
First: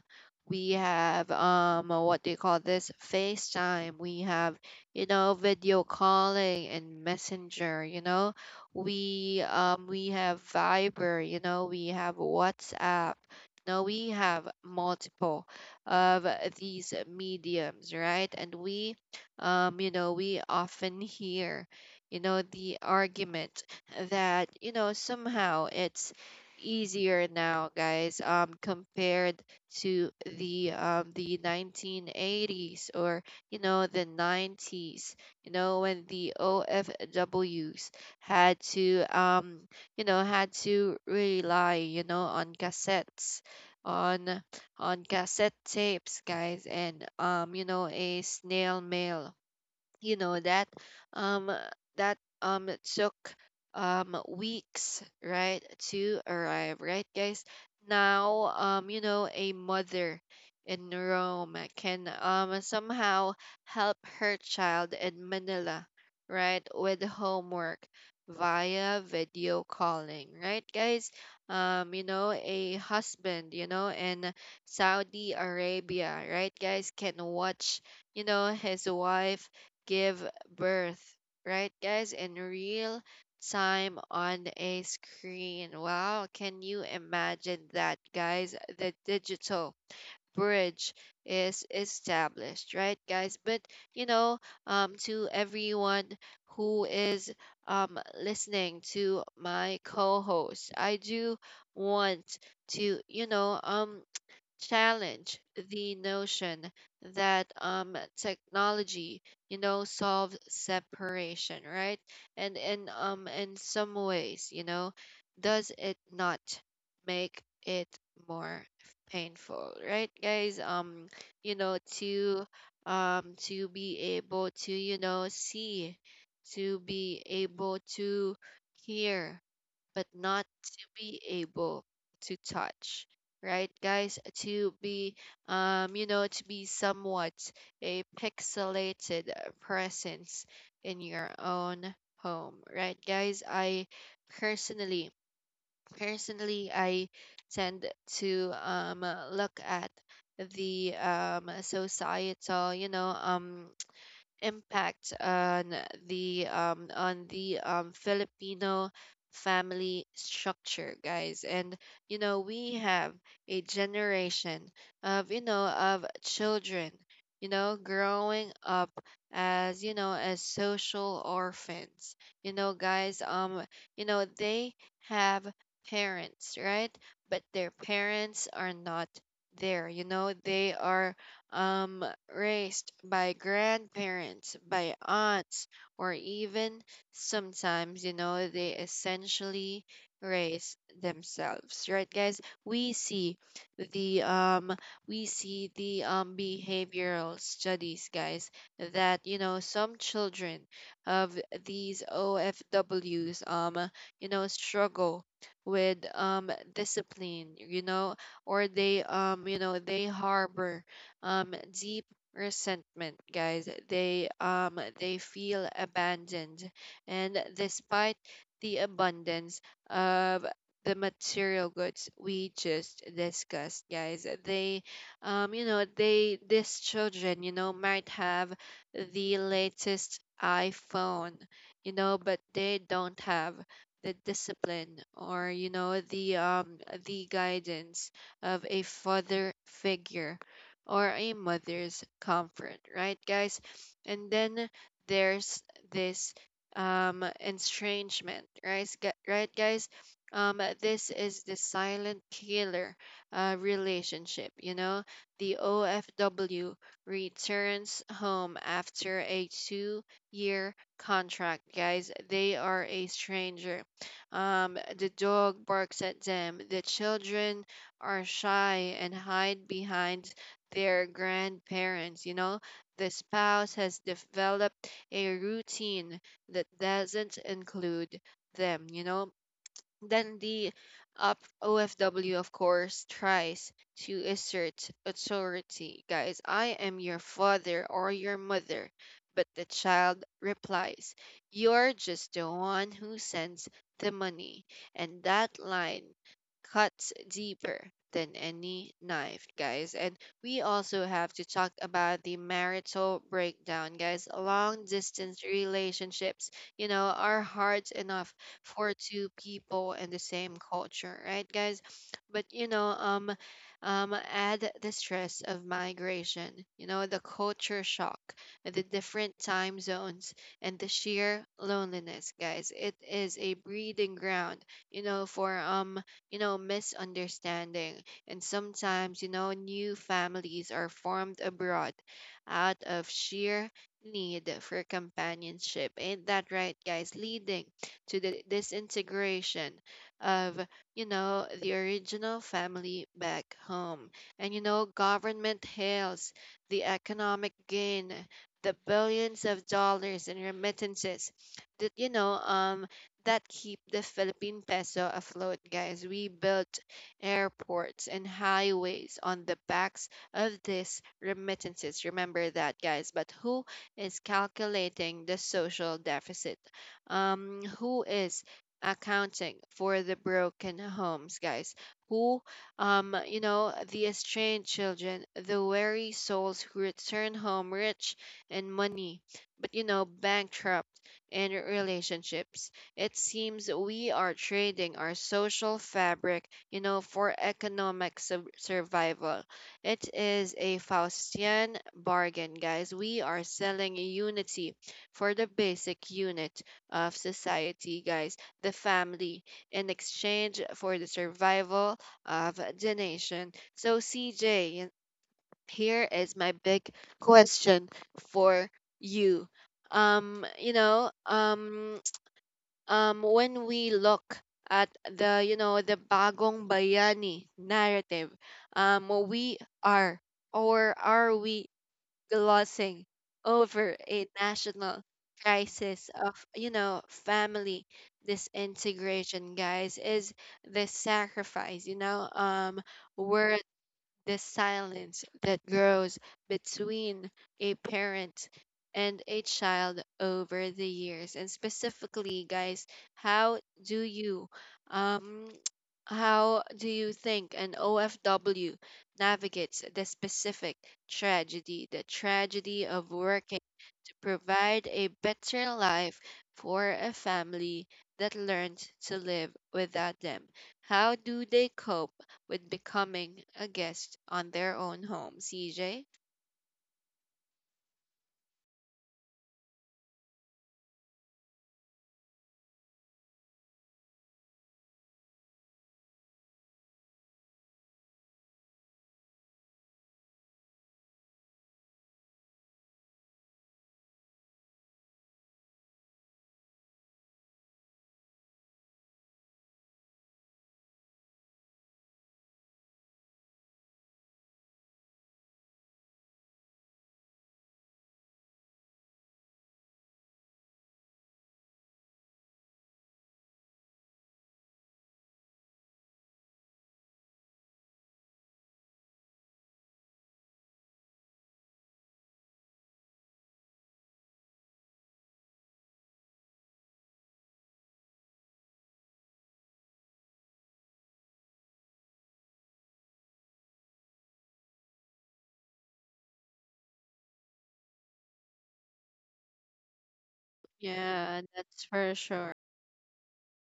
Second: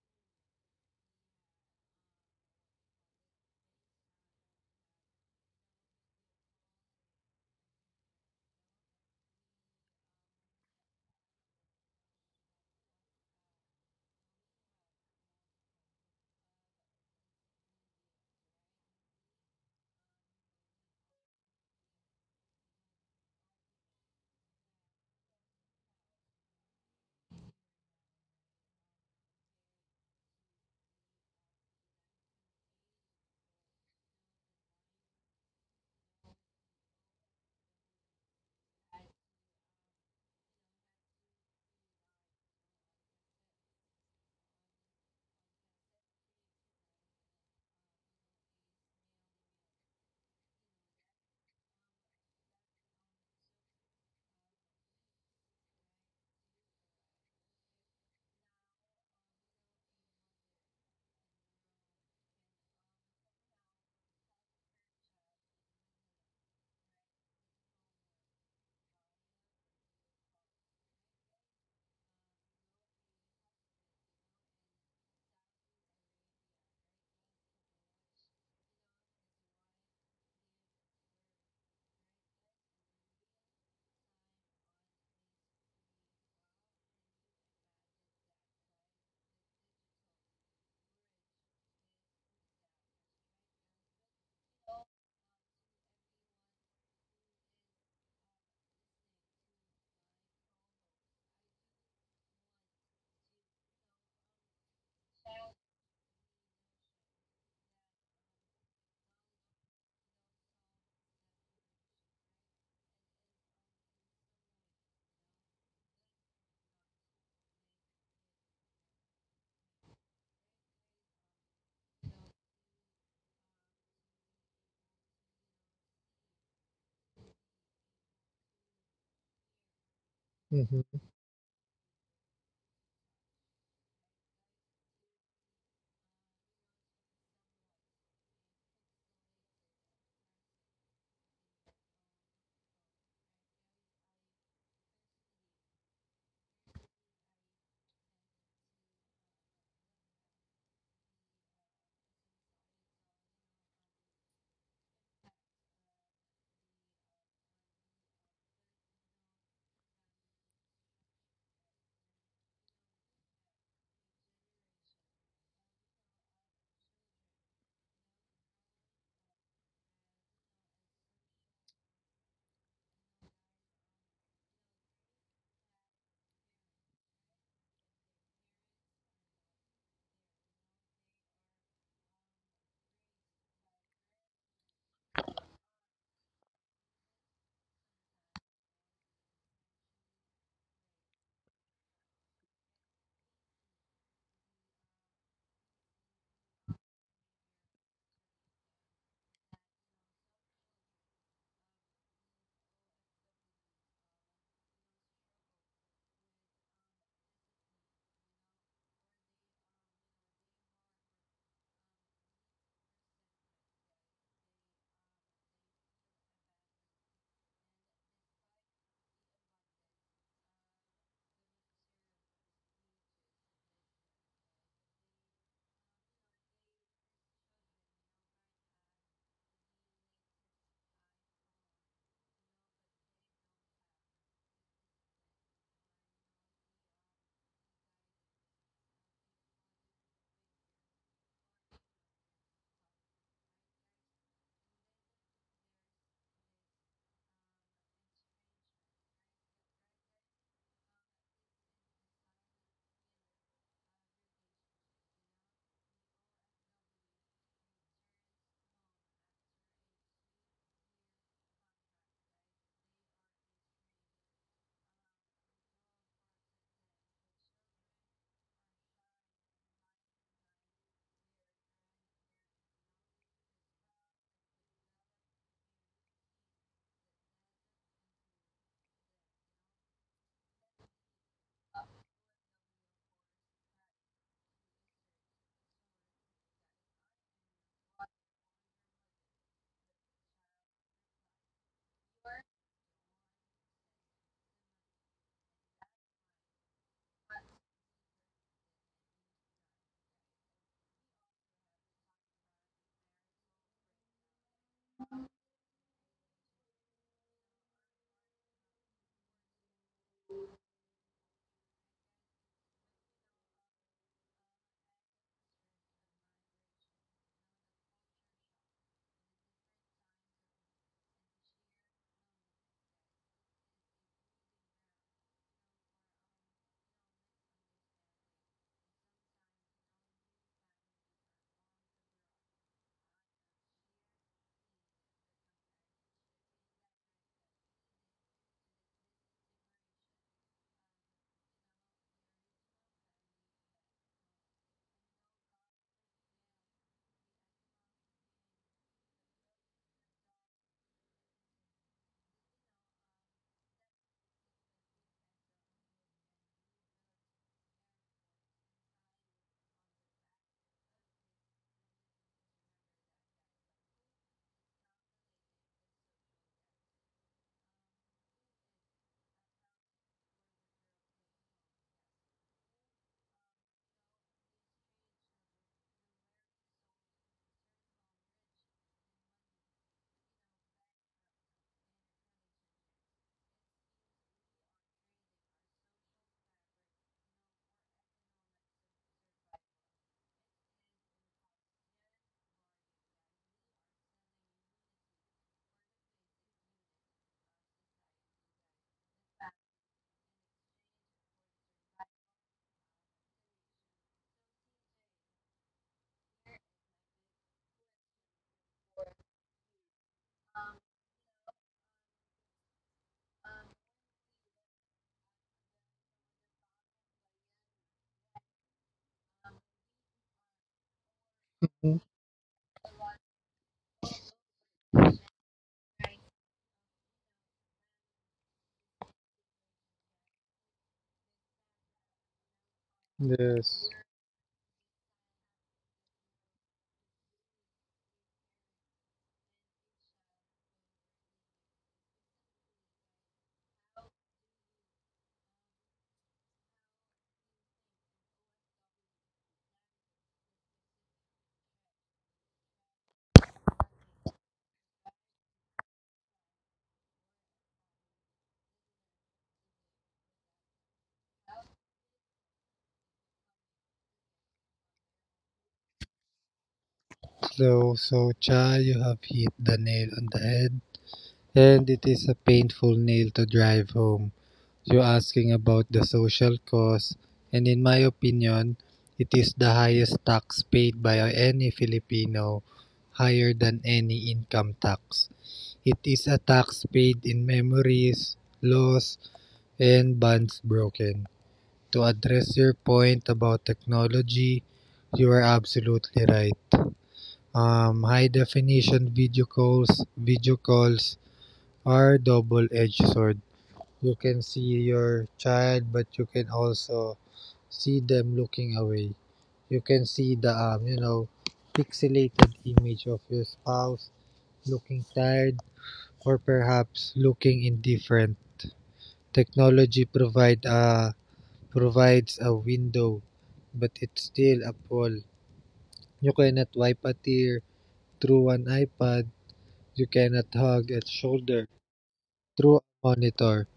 [SPEAKER 1] We have um what do you call this, FaceTime. We have, you know video calling and Messenger. You know, we um we have Viber. You know, we have WhatsApp. No, we have multiple of these mediums, right? And we, um you know we often hear you know the argument that you know somehow it's easier now, guys, um compared to the um, the nineteen eighties, or you know the nineties, you know when the O F Ws had to um you know had to rely you know on cassettes, on on cassette tapes, guys, and um you know a snail mail, you know that um uh, that um took um weeks, right, to arrive, right, guys? Now um you know a mother in Rome can um somehow help her child in Manila, right, with homework via video calling, right, guys. Um you know a husband, you know in Saudi Arabia, right, guys, can watch you know his wife give birth, right, guys, in real time on a screen. Wow, can you imagine that, guys? The digital bridge is established, right, guys? But, you know, um, to everyone who is um listening to my co-host, I do want to, you know, um challenge the notion that um, technology, you know, solves separation, right? And in um, in some ways, you know, does it not make it more painful, right, guys? Um, you know, to um, to be able to, you know, see, to be able to hear, but not to
[SPEAKER 2] Mm-hmm.
[SPEAKER 1] be able to touch, right, guys. To be, um you know to be somewhat a pixelated presence in your own home, right, guys. I personally Personally, I tend to um look at the um societal, you know um impact on the um, on the um, Filipino family structure, guys. And you know, we have a generation of you know of children, you know, growing up as you know as social orphans, you know, guys. Um, you know they have parents, right? But their parents are not there. You know, they are, um, raised by grandparents, by aunts, or even sometimes, you know, they essentially raise themselves, right, guys? We see the um, we see the um, behavioral studies, guys, that you know some children of these O F Ws, um, you know, struggle with um discipline, you know, or they, um, you know, they harbor um, deep resentment, guys. They um they feel abandoned, and despite the abundance of the material goods we just discussed, guys, they um you know they these children, you know might have the latest iPhone, you know but they don't have the discipline, or you know the um the guidance of a father figure, or a mother's comfort, right, guys? And then there's this um, estrangement, right, gu- right, guys? Um, this is the silent killer, uh, relationship, you know. The O F W returns home after a two year contract, guys. They are a stranger. Um, the dog barks at them. The children are shy and hide behind their grandparents, you know. The spouse has developed a routine that doesn't include them, you know. Then the op- O F W, of course, tries to assert authority. Guys, I am your father or your mother. But the child replies, "You're just the one who sends the money." And that line cuts deeper than any knife, guys. And we also have to talk about the marital breakdown, guys. Long distance relationships, you know, are hard enough for two people in the same culture, right, guys? But you know, um, um, add the stress of migration, you know, the culture shock, the different time zones, and the sheer loneliness, guys. It is a breeding ground, you know, for um, you know, misunderstanding, and sometimes, you know, new families are formed abroad out of sheer need for companionship. Ain't that right, guys? Leading to the disintegration of, you know, the original family back home. And, you know, government hails the economic gain, the billions of dollars in remittances that, you know, um, that keep the Philippine peso afloat, guys. We built airports and highways on the backs of these remittances. Remember that, guys. But who is calculating the social deficit? Um, who is accounting for the broken homes, guys? Who, um, you know, the estranged children, the weary souls who return home rich in money, but, you know, bankrupt in relationships. It seems we are trading our social fabric, you know, for economic sub- survival. It is a Faustian bargain, guys. We are selling unity for the basic unit of society, guys, the family, in exchange for the survival of the nation. So, C J, here is my big question for you. Um, you know, um, um, when we look at the, you know, the bagong bayani narrative, um, we are or are we glossing over a national crisis of, you know, family disintegration, guys. Is the sacrifice, you know, um, we
[SPEAKER 2] Yes.
[SPEAKER 1] the silence that grows between a parent and a child over the years? And specifically, guys, how do you um how do you think an O F W navigates the specific tragedy, the tragedy of working to provide a better life for a family that learned to live without them? How do they cope with becoming a guest on their own home, C J?
[SPEAKER 2] So, so Cha, you have hit the nail on the head, and it is a painful nail to drive home. You're asking about the social cost, and in my opinion, it is the highest tax paid by any Filipino, higher than any income tax. It is a tax paid in memories, laws, and bonds broken. To address your point about technology, you are absolutely right. Um, high definition video calls, video calls are double-edged sword. You can see your child, but you can also see them looking away. You can see the um, you know, pixelated image of your spouse looking tired or perhaps looking indifferent. Technology provide a provides a window, but it's still a wall. You cannot wipe a tear through an iPad. You cannot hug a
[SPEAKER 1] Yeah,
[SPEAKER 2] shoulder
[SPEAKER 1] that's for sure.
[SPEAKER 2] through a monitor.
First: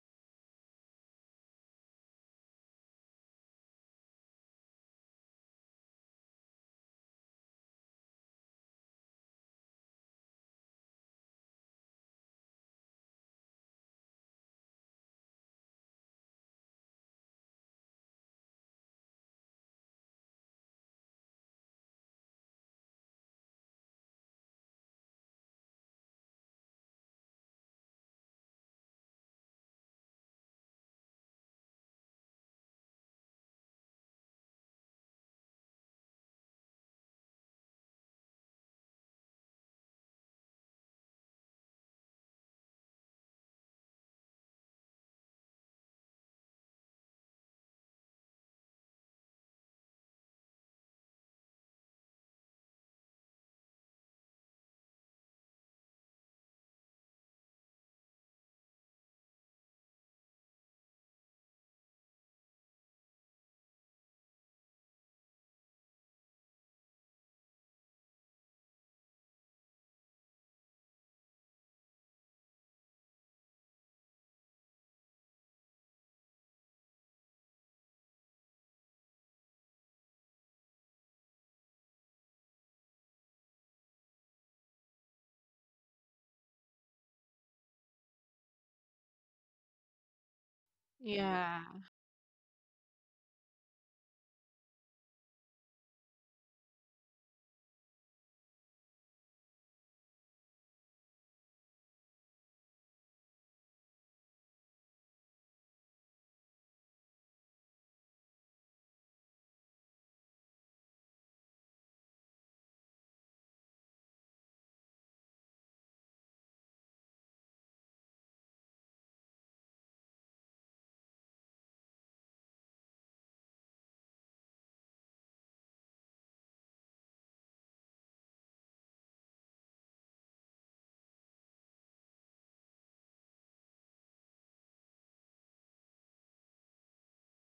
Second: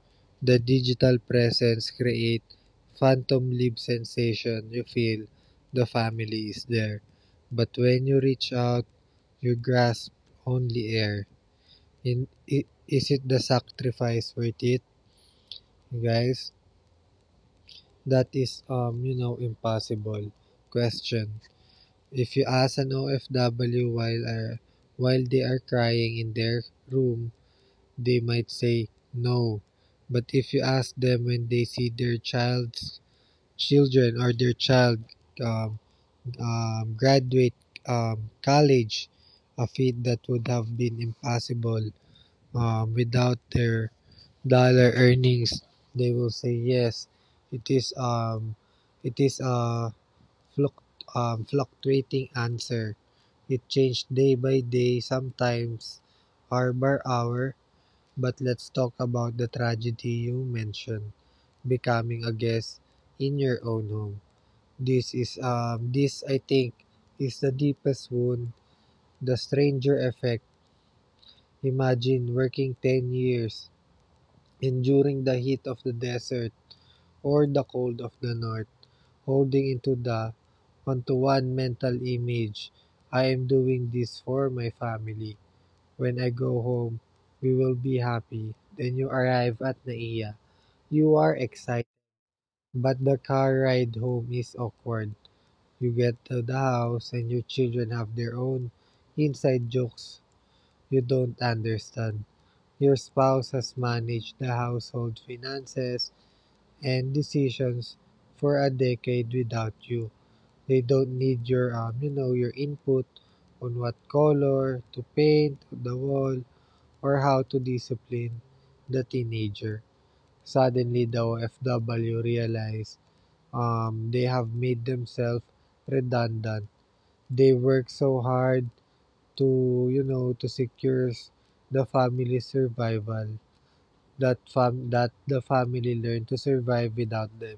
[SPEAKER 2] The digital presence create phantom live sensation. You feel the family is there, but when you reach out, you grasp only air. In Is it the sacrifice worth it, guys? That is, um, you know, impossible question. If you ask an O F W while uh, while they are crying in their room, they might say no. But if you ask them when they see their child's children or their child um, um, graduate um, college, a feat that would have been impossible um, without their dollar earnings, they will say yes. It is um, it is a Fluct, um, fluctuating answer. It changed day by day, sometimes hour by hour. But let's talk about the tragedy you mentioned, becoming a guest in your own home. This is um this I think is the deepest wound, the stranger effect. Imagine working ten years, enduring the heat of the desert or the cold of the north holding into the one-to-one mental image, I am doing this for my family. When I go home, we will be happy. Then you arrive at Naiya. You are
[SPEAKER 1] Yeah.
[SPEAKER 2] excited, but the car ride home is awkward. You get to the house and your children have their own inside jokes you don't understand. Your spouse has managed the household finances and decisions for a decade without you. They don't need your, um, you know, your input on what color to paint the wall or how to discipline the teenager. Suddenly, the O F W realize um, they have made themselves redundant. They work so hard to, you know, to secure the family's survival that fam- that the family learn to survive without them.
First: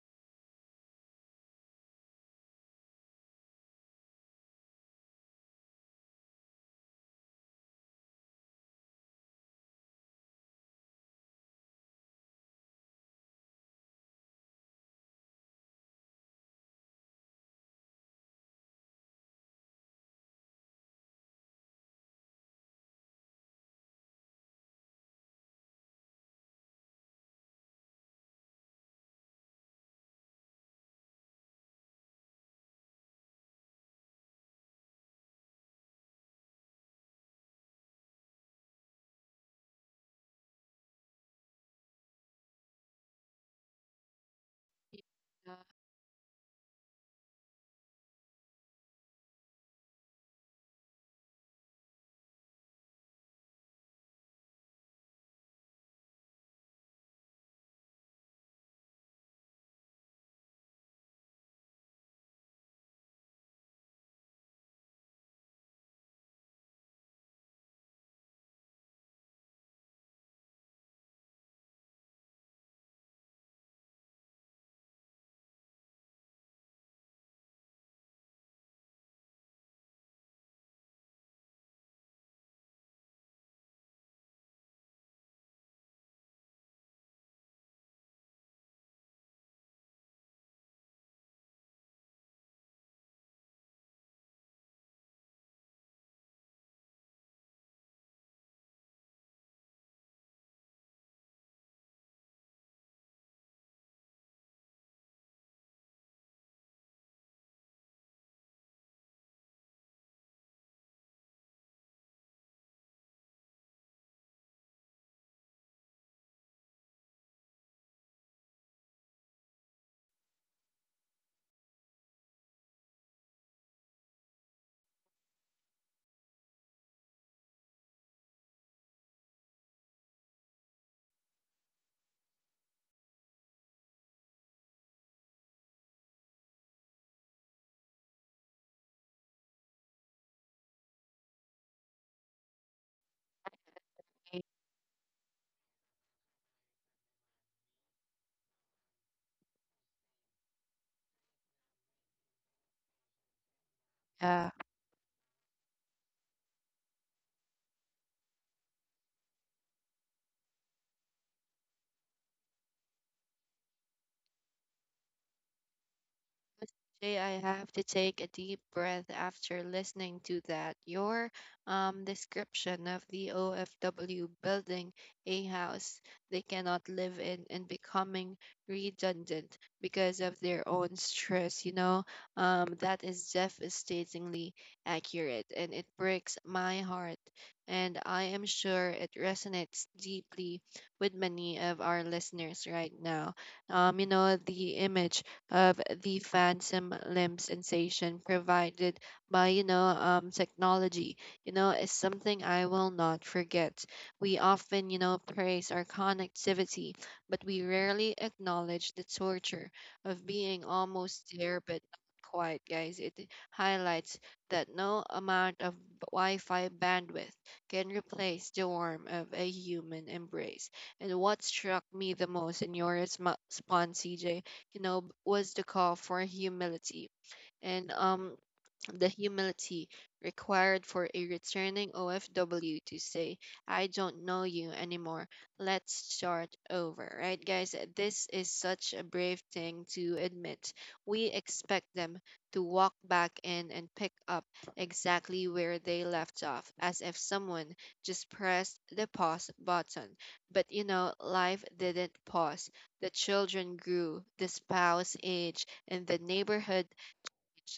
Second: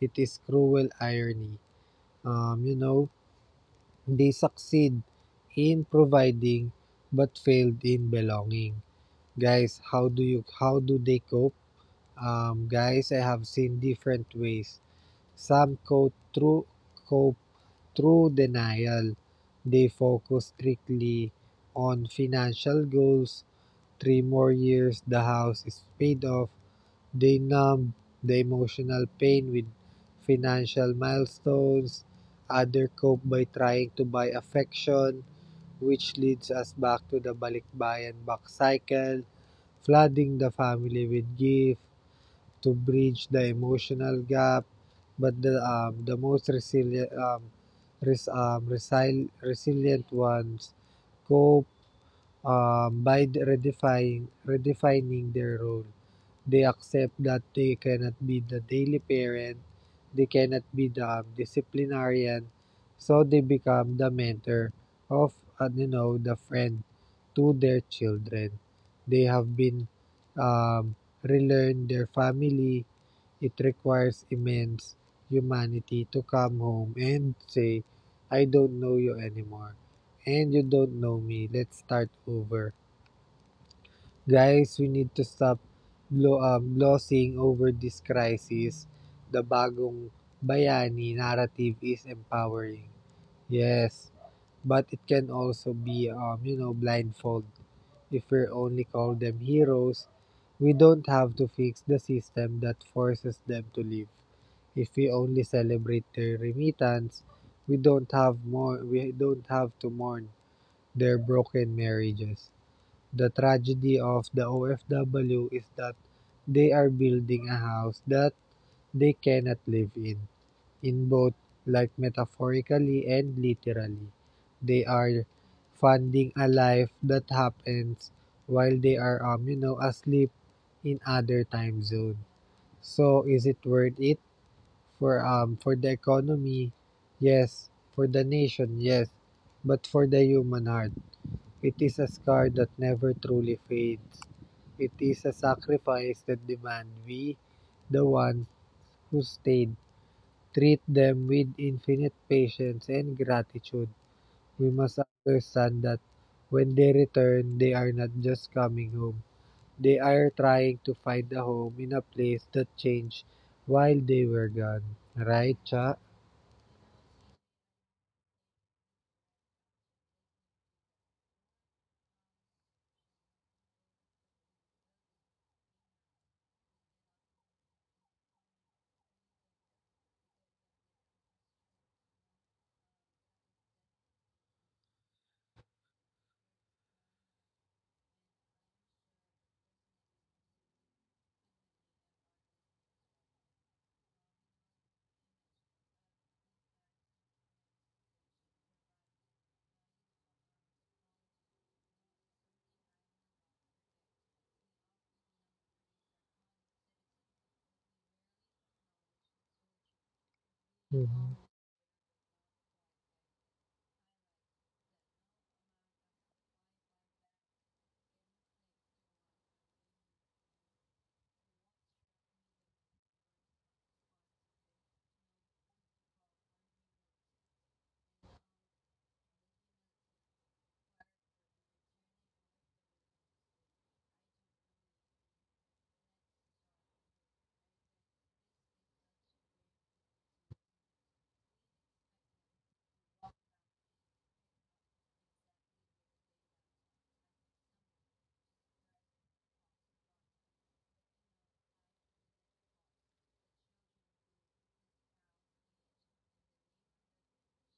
[SPEAKER 2] It is cruel irony. Um, you know, They succeed in providing but failed in belonging. Guys, how do you how do they cope? Um, guys, I have seen different ways. Some cope through cope through denial. They focus strictly on financial goals. Three more years, the house is paid off. They numb the emotional pain with financial milestones. Other cope by trying to buy affection, which leads us back to the Balikbayan Back cycle, flooding the family with gifts to bridge the emotional gap. But
[SPEAKER 1] Yeah.
[SPEAKER 2] the um, the most resilient um, res, um, resil- resilient ones cope um, by redefining redefining their role. They accept that they cannot be the daily parent, they cannot be the disciplinarian, so they become the mentor of, uh, you know, the friend to their children. They have been um, relearn their family. It requires immense humanity to come home and say, I don't know you anymore, and you don't know me. Let's start over. Guys, we need to stop glo- uh, glossing over this crisis. The bagong bayani narrative is empowering. Yes, but it can also be, um, you know, blindfold. If we only call them heroes, we don't have to fix the system that forces them to live. If we only celebrate their remittance, we don't have more. We don't have to mourn their broken marriages. The tragedy of the O F W is that they are building a house that they cannot live in. In both, like metaphorically and literally, they are funding a life that happens while they are, um, you know, asleep in other time zone. So is it worth it for um for the economy? Yes. For the nation, yes. But for the human heart, it is a scar that never truly fades.
[SPEAKER 1] I-
[SPEAKER 2] It is a sacrifice that demands we, the ones who stayed, treat them with infinite patience and gratitude.
[SPEAKER 1] Yeah.
[SPEAKER 2] We must understand that when they return, they are not just coming home. They are trying to find a home in a place that changed while they were gone. Right, Cha?
[SPEAKER 1] Jay, I have to take a deep breath after listening to that. Your um, description of the O F W building a house they cannot live in and becoming redundant because of their own stress, you know, um, that is devastatingly accurate, and it breaks my heart. And I am sure it resonates deeply with many of our listeners right now. Um, you know, the image of the phantom limb sensation provided by you know um, technology you know is something I will not forget. We often, you know praise our connectivity, but we rarely acknowledge the torture of being almost
[SPEAKER 2] Mhm.
[SPEAKER 1] there but not quite, guys. It highlights that no amount of wi-fi bandwidth can replace the warmth of a human embrace. And what struck me the most in your resmo- response, C J, you know, was the call for humility. And um, the humility required for a returning O F W to say, I don't know you anymore. Let's start over, right, guys? This is such a brave thing to admit. We expect them to walk back in and pick up exactly where they left off, as if someone just pressed the pause button. But you know, life didn't pause. The children grew, the spouse aged, and the neighborhood,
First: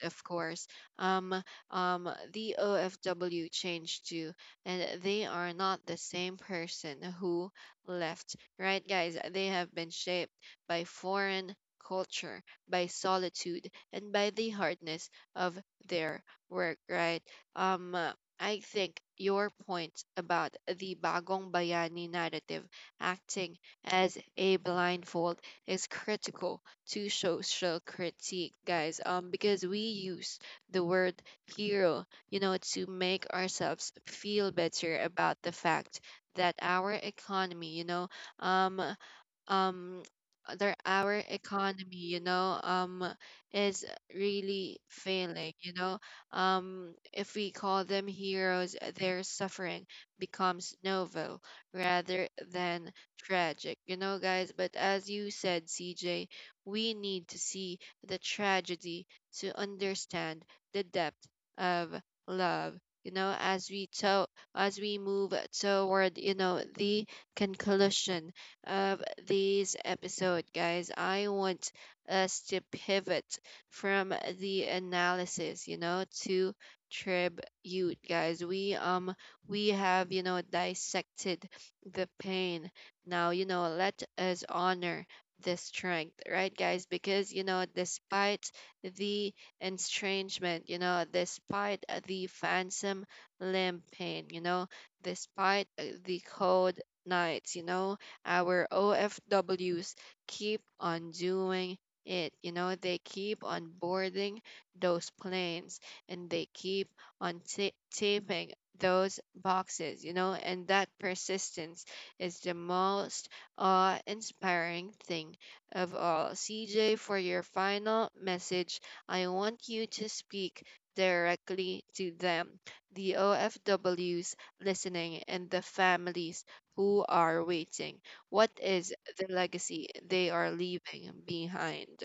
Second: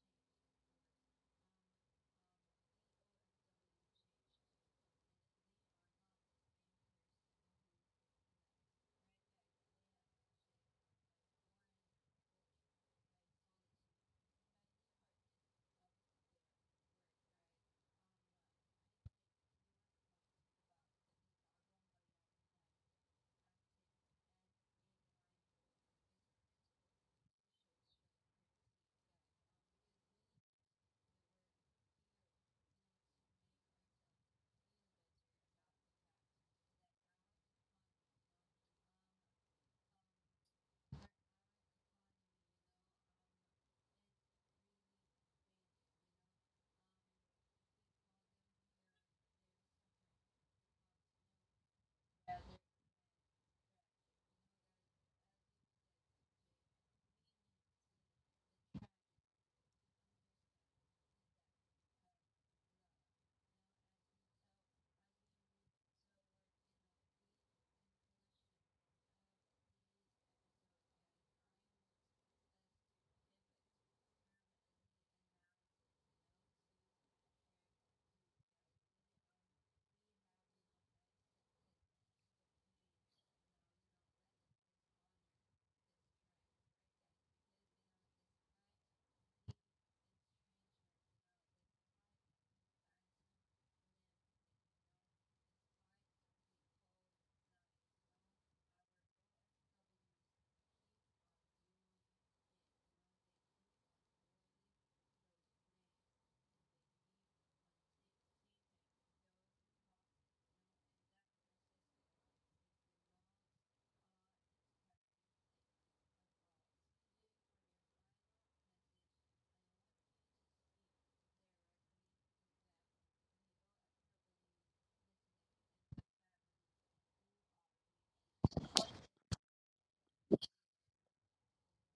[SPEAKER 1] of course, um, um, the O F W changed too, and they are not the same person who left, right, guys? They have been shaped by foreign culture, by solitude, and by the hardness of their work, right? Um, uh, I think your point about the Bagong Bayani narrative acting as a blindfold is critical to social critique, guys, um, because we use the word hero, you know, to make ourselves feel better about the fact that our economy, you know, um, um uh, their our economy you know um is really failing, you know um if we call them heroes, uh, their suffering becomes novel rather than tragic, you know guys. But as you said, C J, we need to see the tragedy to understand the depth of love, you know as we to- as we move toward you know the conclusion of this episode, guys. I want us to pivot from the analysis, you know, to tribute, guys. We um we have, you know, dissected the pain. Now, you know, let us honor the strength, right, guys? Because, you know, despite the estrangement, you know, despite the phantom limb pain, you know, despite uh, the cold nights, you know, our O F Ws keep on doing it. You know, they keep on boarding those planes, and they keep on ta- taping those boxes, you know, and that persistence is the most awe inspiring thing of all. C J, for your final message, I want you to speak directly to them, the O F Ws listening, and the families who are waiting. What is the legacy they are leaving behind?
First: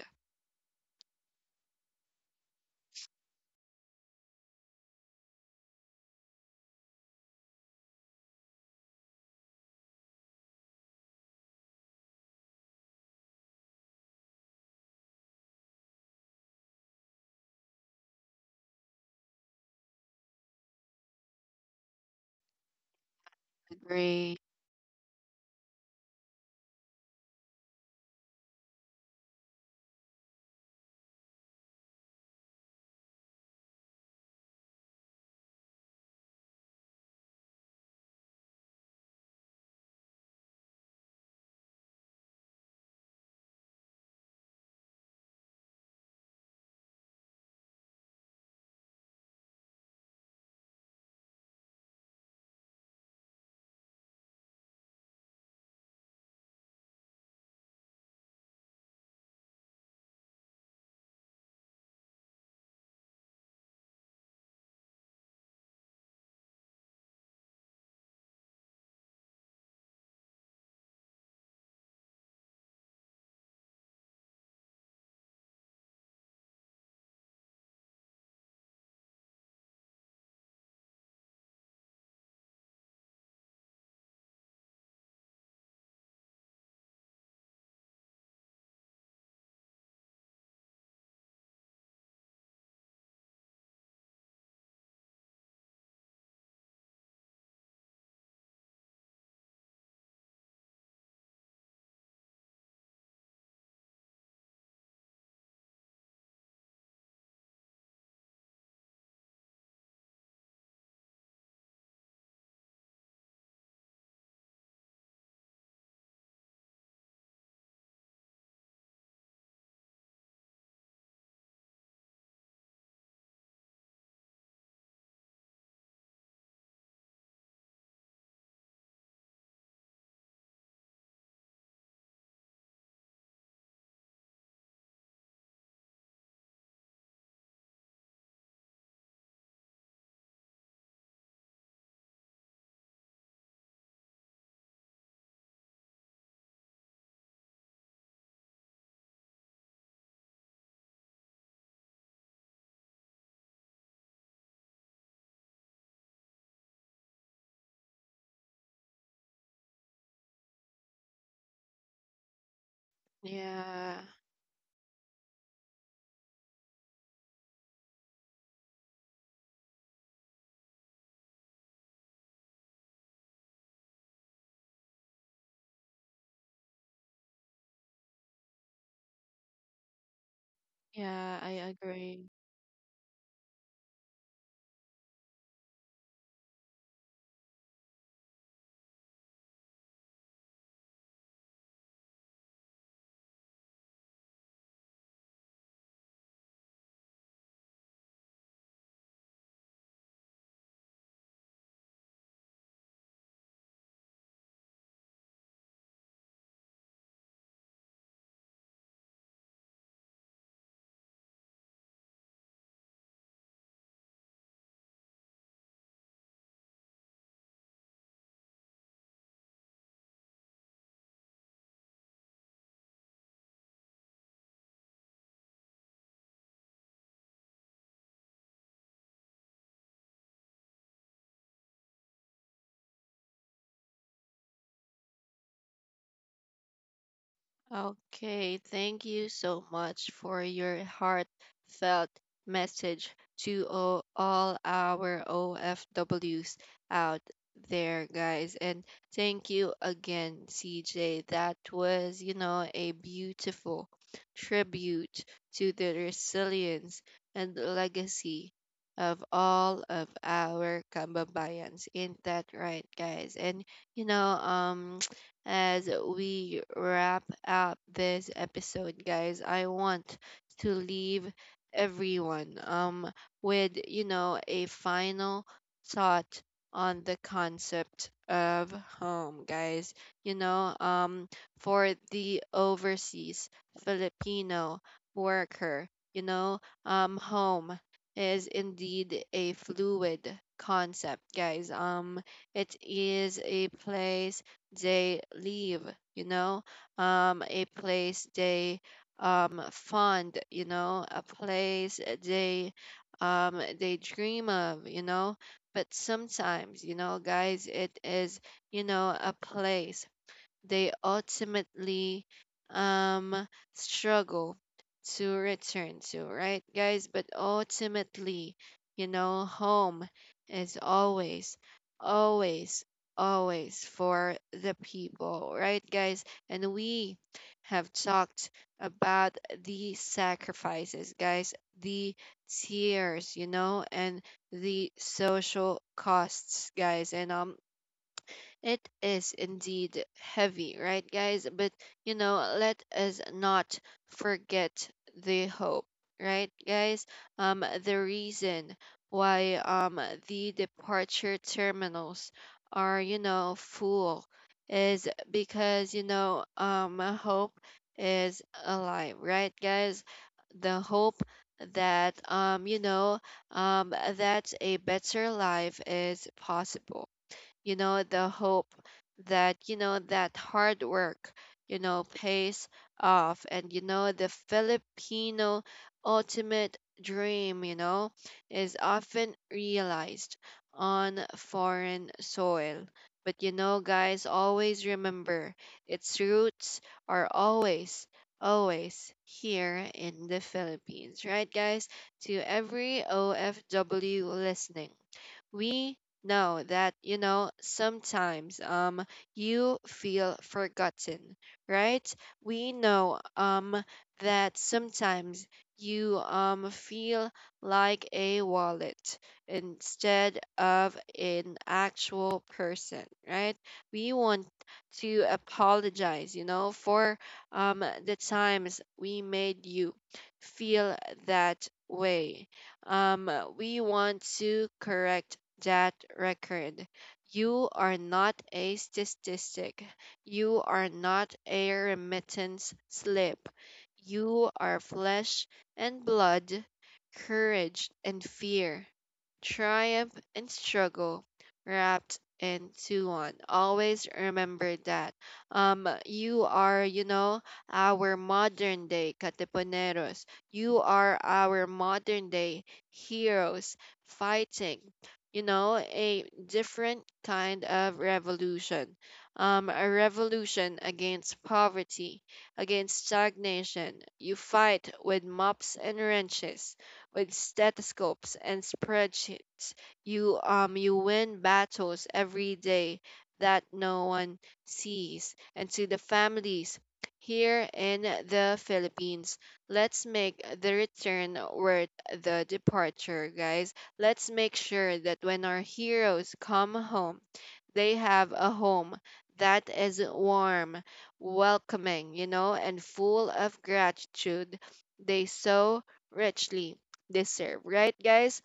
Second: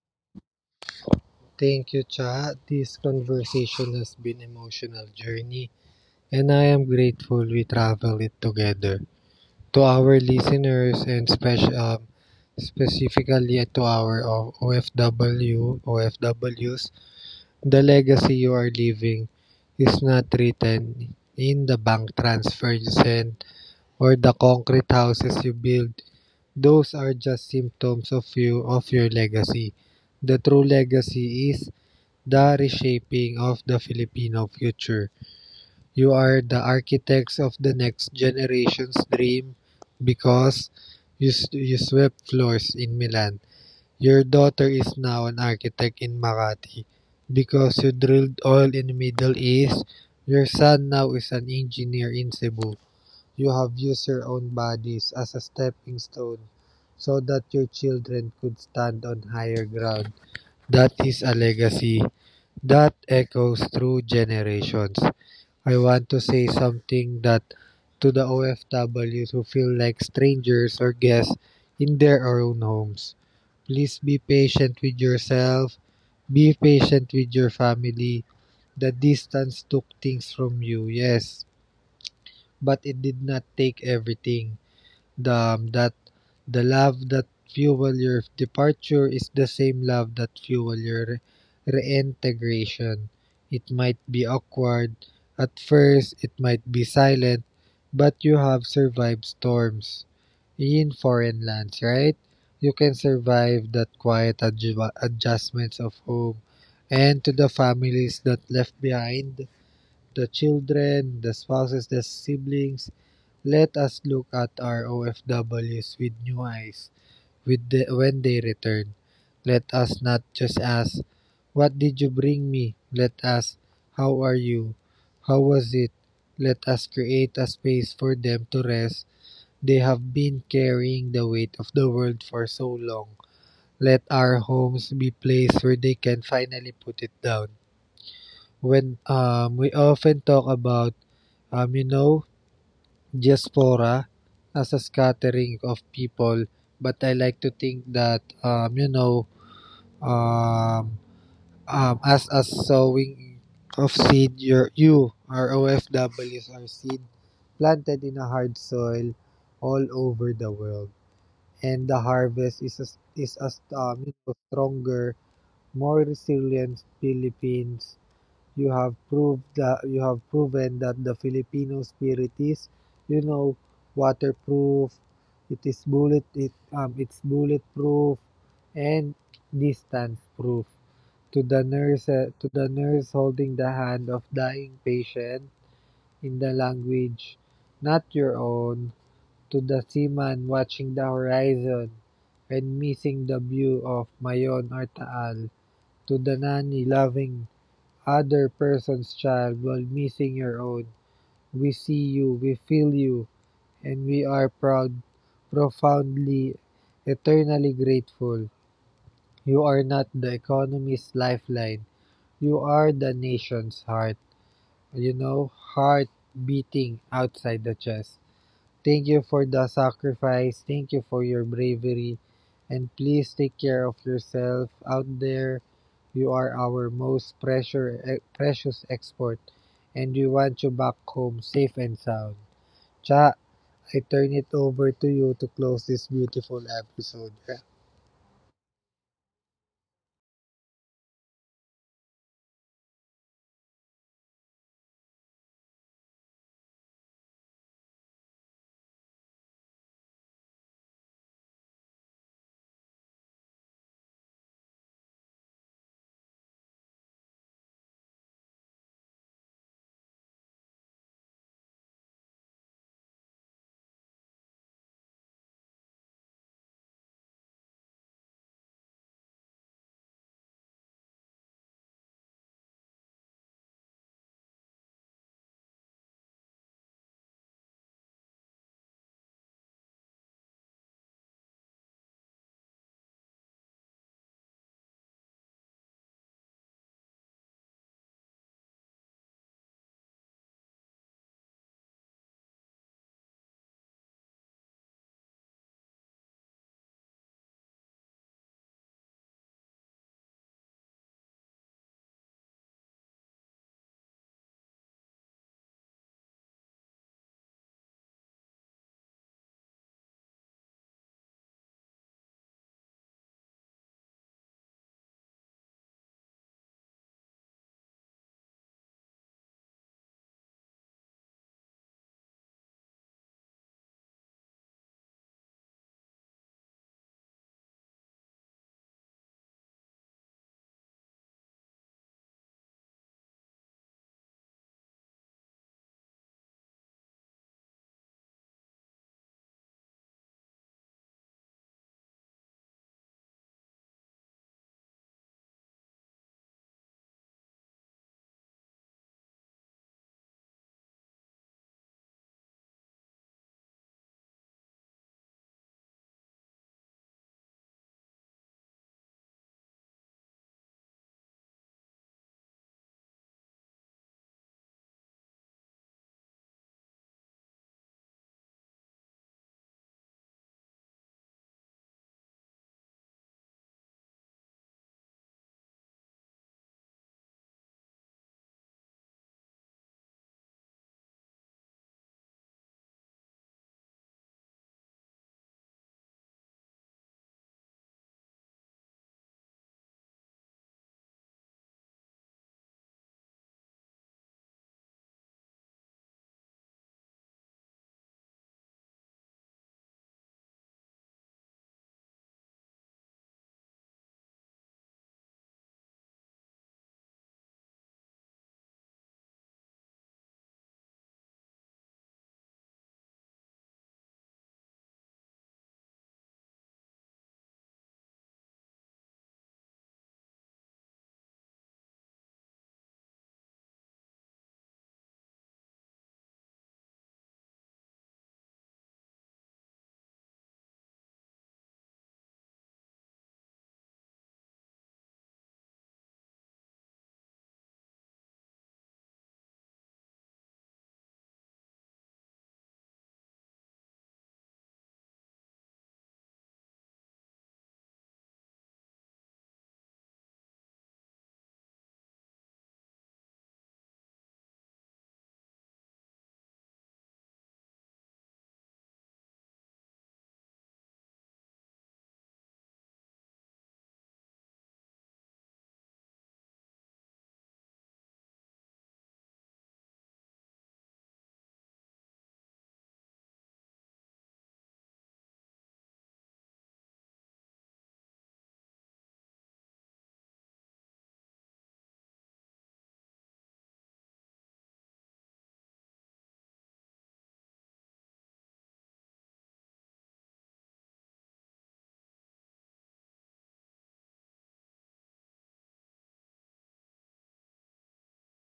[SPEAKER 2] Thank you, Cha. This conversation has been an emotional journey, and I am grateful we traveled it together. To our listeners and special um, specifically to our um, O- OFW, O F Ws, the legacy you are leaving is not written in the bank transfer you send or the
[SPEAKER 1] Agree.
[SPEAKER 2] concrete houses you build. Those are just symptoms of you of your legacy. The true legacy is the reshaping of the Filipino future. You are the architects of the next generation's dream because you, you swept floors in Milan. Your daughter is now an architect in Makati because you drilled oil in the Middle East. Your son now is an engineer in Cebu. You have used your own bodies as a stepping stone so that your children could stand on higher ground. That is a legacy that echoes through generations. I want to say something that to the O F Ws who feel like strangers or guests in their own homes. Please be patient with yourself, be patient with your family. The distance took things from you, yes, but it did not take everything. the um, that the love that fuel your departure is the same love that fuel your re- reintegration. It might be awkward at first, it might be silent, but you have survived storms in foreign lands, right? You can survive that quiet adju- adjustments of home, and to the families that left behind, the children, the spouses, the siblings, let us look at our O F Ws with new eyes with the, when they return. Let us not just ask, what did you bring me? Let us, how are you? How was it? Let us create a space for them to rest. They have been carrying the weight of the world for so long. Let our homes be places where they can finally put it down. When um, We often talk about, um, you know, diaspora as a scattering of people, but I like to think that um, you know um, um, as a sowing of seed, your you our O F Ws are seed planted in a hard soil all over the world, and the harvest is a, is a
[SPEAKER 1] Yeah.
[SPEAKER 2] um, you know, stronger, more resilient Philippines. You have proved that you have proven that the Filipino spirit is, you know, waterproof. It is bullet it um it's bulletproof and distance proof.
[SPEAKER 1] Yeah,
[SPEAKER 2] To
[SPEAKER 1] I
[SPEAKER 2] the nurse
[SPEAKER 1] agree.
[SPEAKER 2] uh, to the nurse holding the hand of dying patient in the language not your own. To the seaman watching the horizon and missing the view of Mayon or Taal. To the nanny loving other person's child while missing your own. We see you, we feel you, and we are proud, profoundly, eternally grateful. You are not the economy's lifeline. You are the nation's heart. You know, heart beating outside the chest. Thank you for the sacrifice. Thank you for your bravery. And please take care of yourself out there. You are our most pressure, eh, precious export. And we want you back home safe and sound. Cha, I turn it over to you to close this beautiful episode.
[SPEAKER 1] Okay, thank you so much for your heartfelt message to o- all our O F Ws out there, guys. And thank you again, C J. That was, you know, a beautiful tribute to the resilience and legacy of all of our Kambabayans. Ain't that right, guys? And, you know, um, as we wrap up this episode, guys, I want to leave everyone um with you know a final thought on the concept of home, guys. You know, um for the overseas Filipino worker, you know, um home is indeed a fluid concept, guys. Um it is a place they live, you know, um, a place they um, fond, you know, a place they um, they dream of, you know. But sometimes, you know, guys, it is, you know, a place they ultimately um, struggle to return to, right, guys? But ultimately, you know, home is always, always, always for the people, right, guys? And we have talked about the sacrifices, guys, the tears, you know, and the social costs, guys. And um, it is indeed heavy, right, guys? But you know, let us not forget the hope, right, guys? Um, the reason why um the departure terminals are you know full is because you know um hope is alive, right, guys? The hope that um you know um that a better life is possible, you know the hope that, you know that hard work, you know pays off. And you know the Filipino ultimate dream, you know is often realized on foreign soil, but you know guys, always remember its roots are always, always here in the Philippines, right, guys? To every OFW listening, we know that, you know sometimes um you feel forgotten, right? We know um that sometimes you um feel like a wallet instead of an actual person, right? We want to apologize, you know for um the times we made you feel that way. um, we want to correct that record. You are not a statistic. You are not a remittance slip. You are flesh and blood, courage and fear, triumph and struggle wrapped into one. Always remember that. Um, you are, you know, our modern day Katipuneros. You are our modern day heroes, fighting, you know, a different kind of revolution. Um, a revolution against poverty, against stagnation. You fight with mops and wrenches, with stethoscopes and spreadsheets. You um you win battles every day that no one sees. And to the families here in the Philippines, let's make the return where the departure, guys. Let's make sure that when our heroes come home, they have a home that is warm, welcoming, you know, and full of gratitude they so richly deserve, right, guys?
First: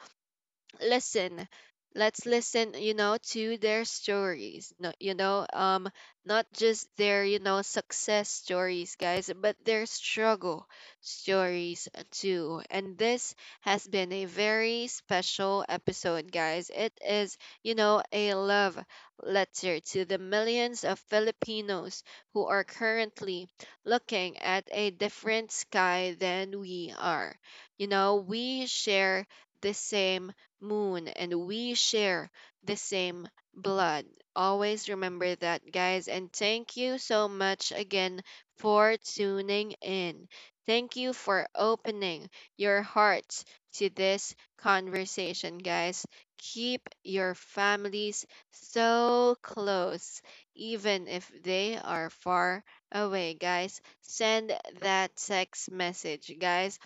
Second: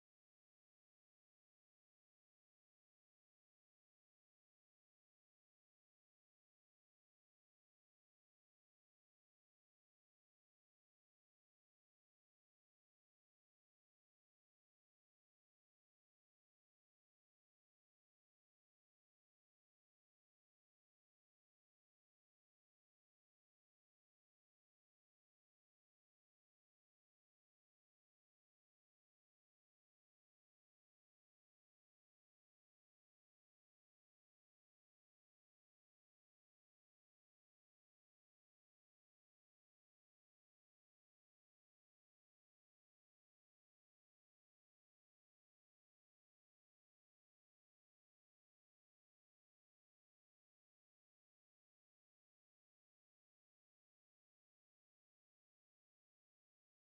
[SPEAKER 1] Listen, let's listen, you know to their stories. No, you know um not just their, you know success stories, guys, but their struggle stories too. And this has been a very special episode, guys. It is, you know a love letter to the millions of Filipinos who are currently looking at a different sky than we are. You know, we share the same moon, and we share the same blood. Always remember that, guys. And thank you so much again for tuning in. Thank you for opening your hearts to this conversation, guys. Keep your families so close, even if they are far away, guys. Send that text message, guys.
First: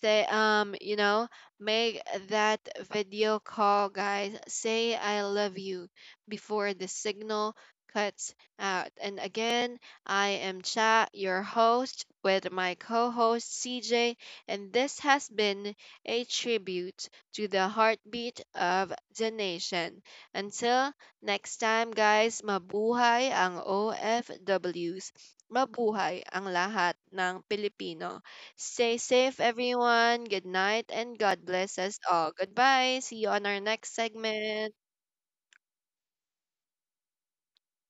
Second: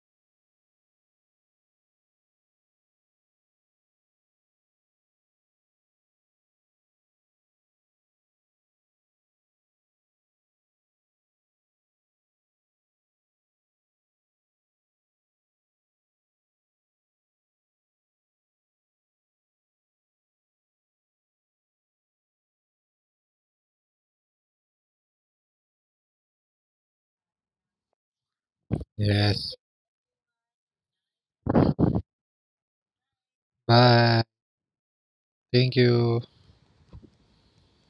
[SPEAKER 1] Say, um, you know, make that video call, guys. Say I love you before the signal cuts out. And again, I am Cha, your host, with my co host C J, and this has been a tribute to the heartbeat of the nation. Until next time, guys, mabuhay ang O F Ws. Mabuhay ang lahat ng Pilipino. Stay safe,
[SPEAKER 2] Yes.
[SPEAKER 1] everyone. Good night and God bless us all. Goodbye. See you on our next
[SPEAKER 2] Bye.
[SPEAKER 1] segment.
[SPEAKER 2] Thank you.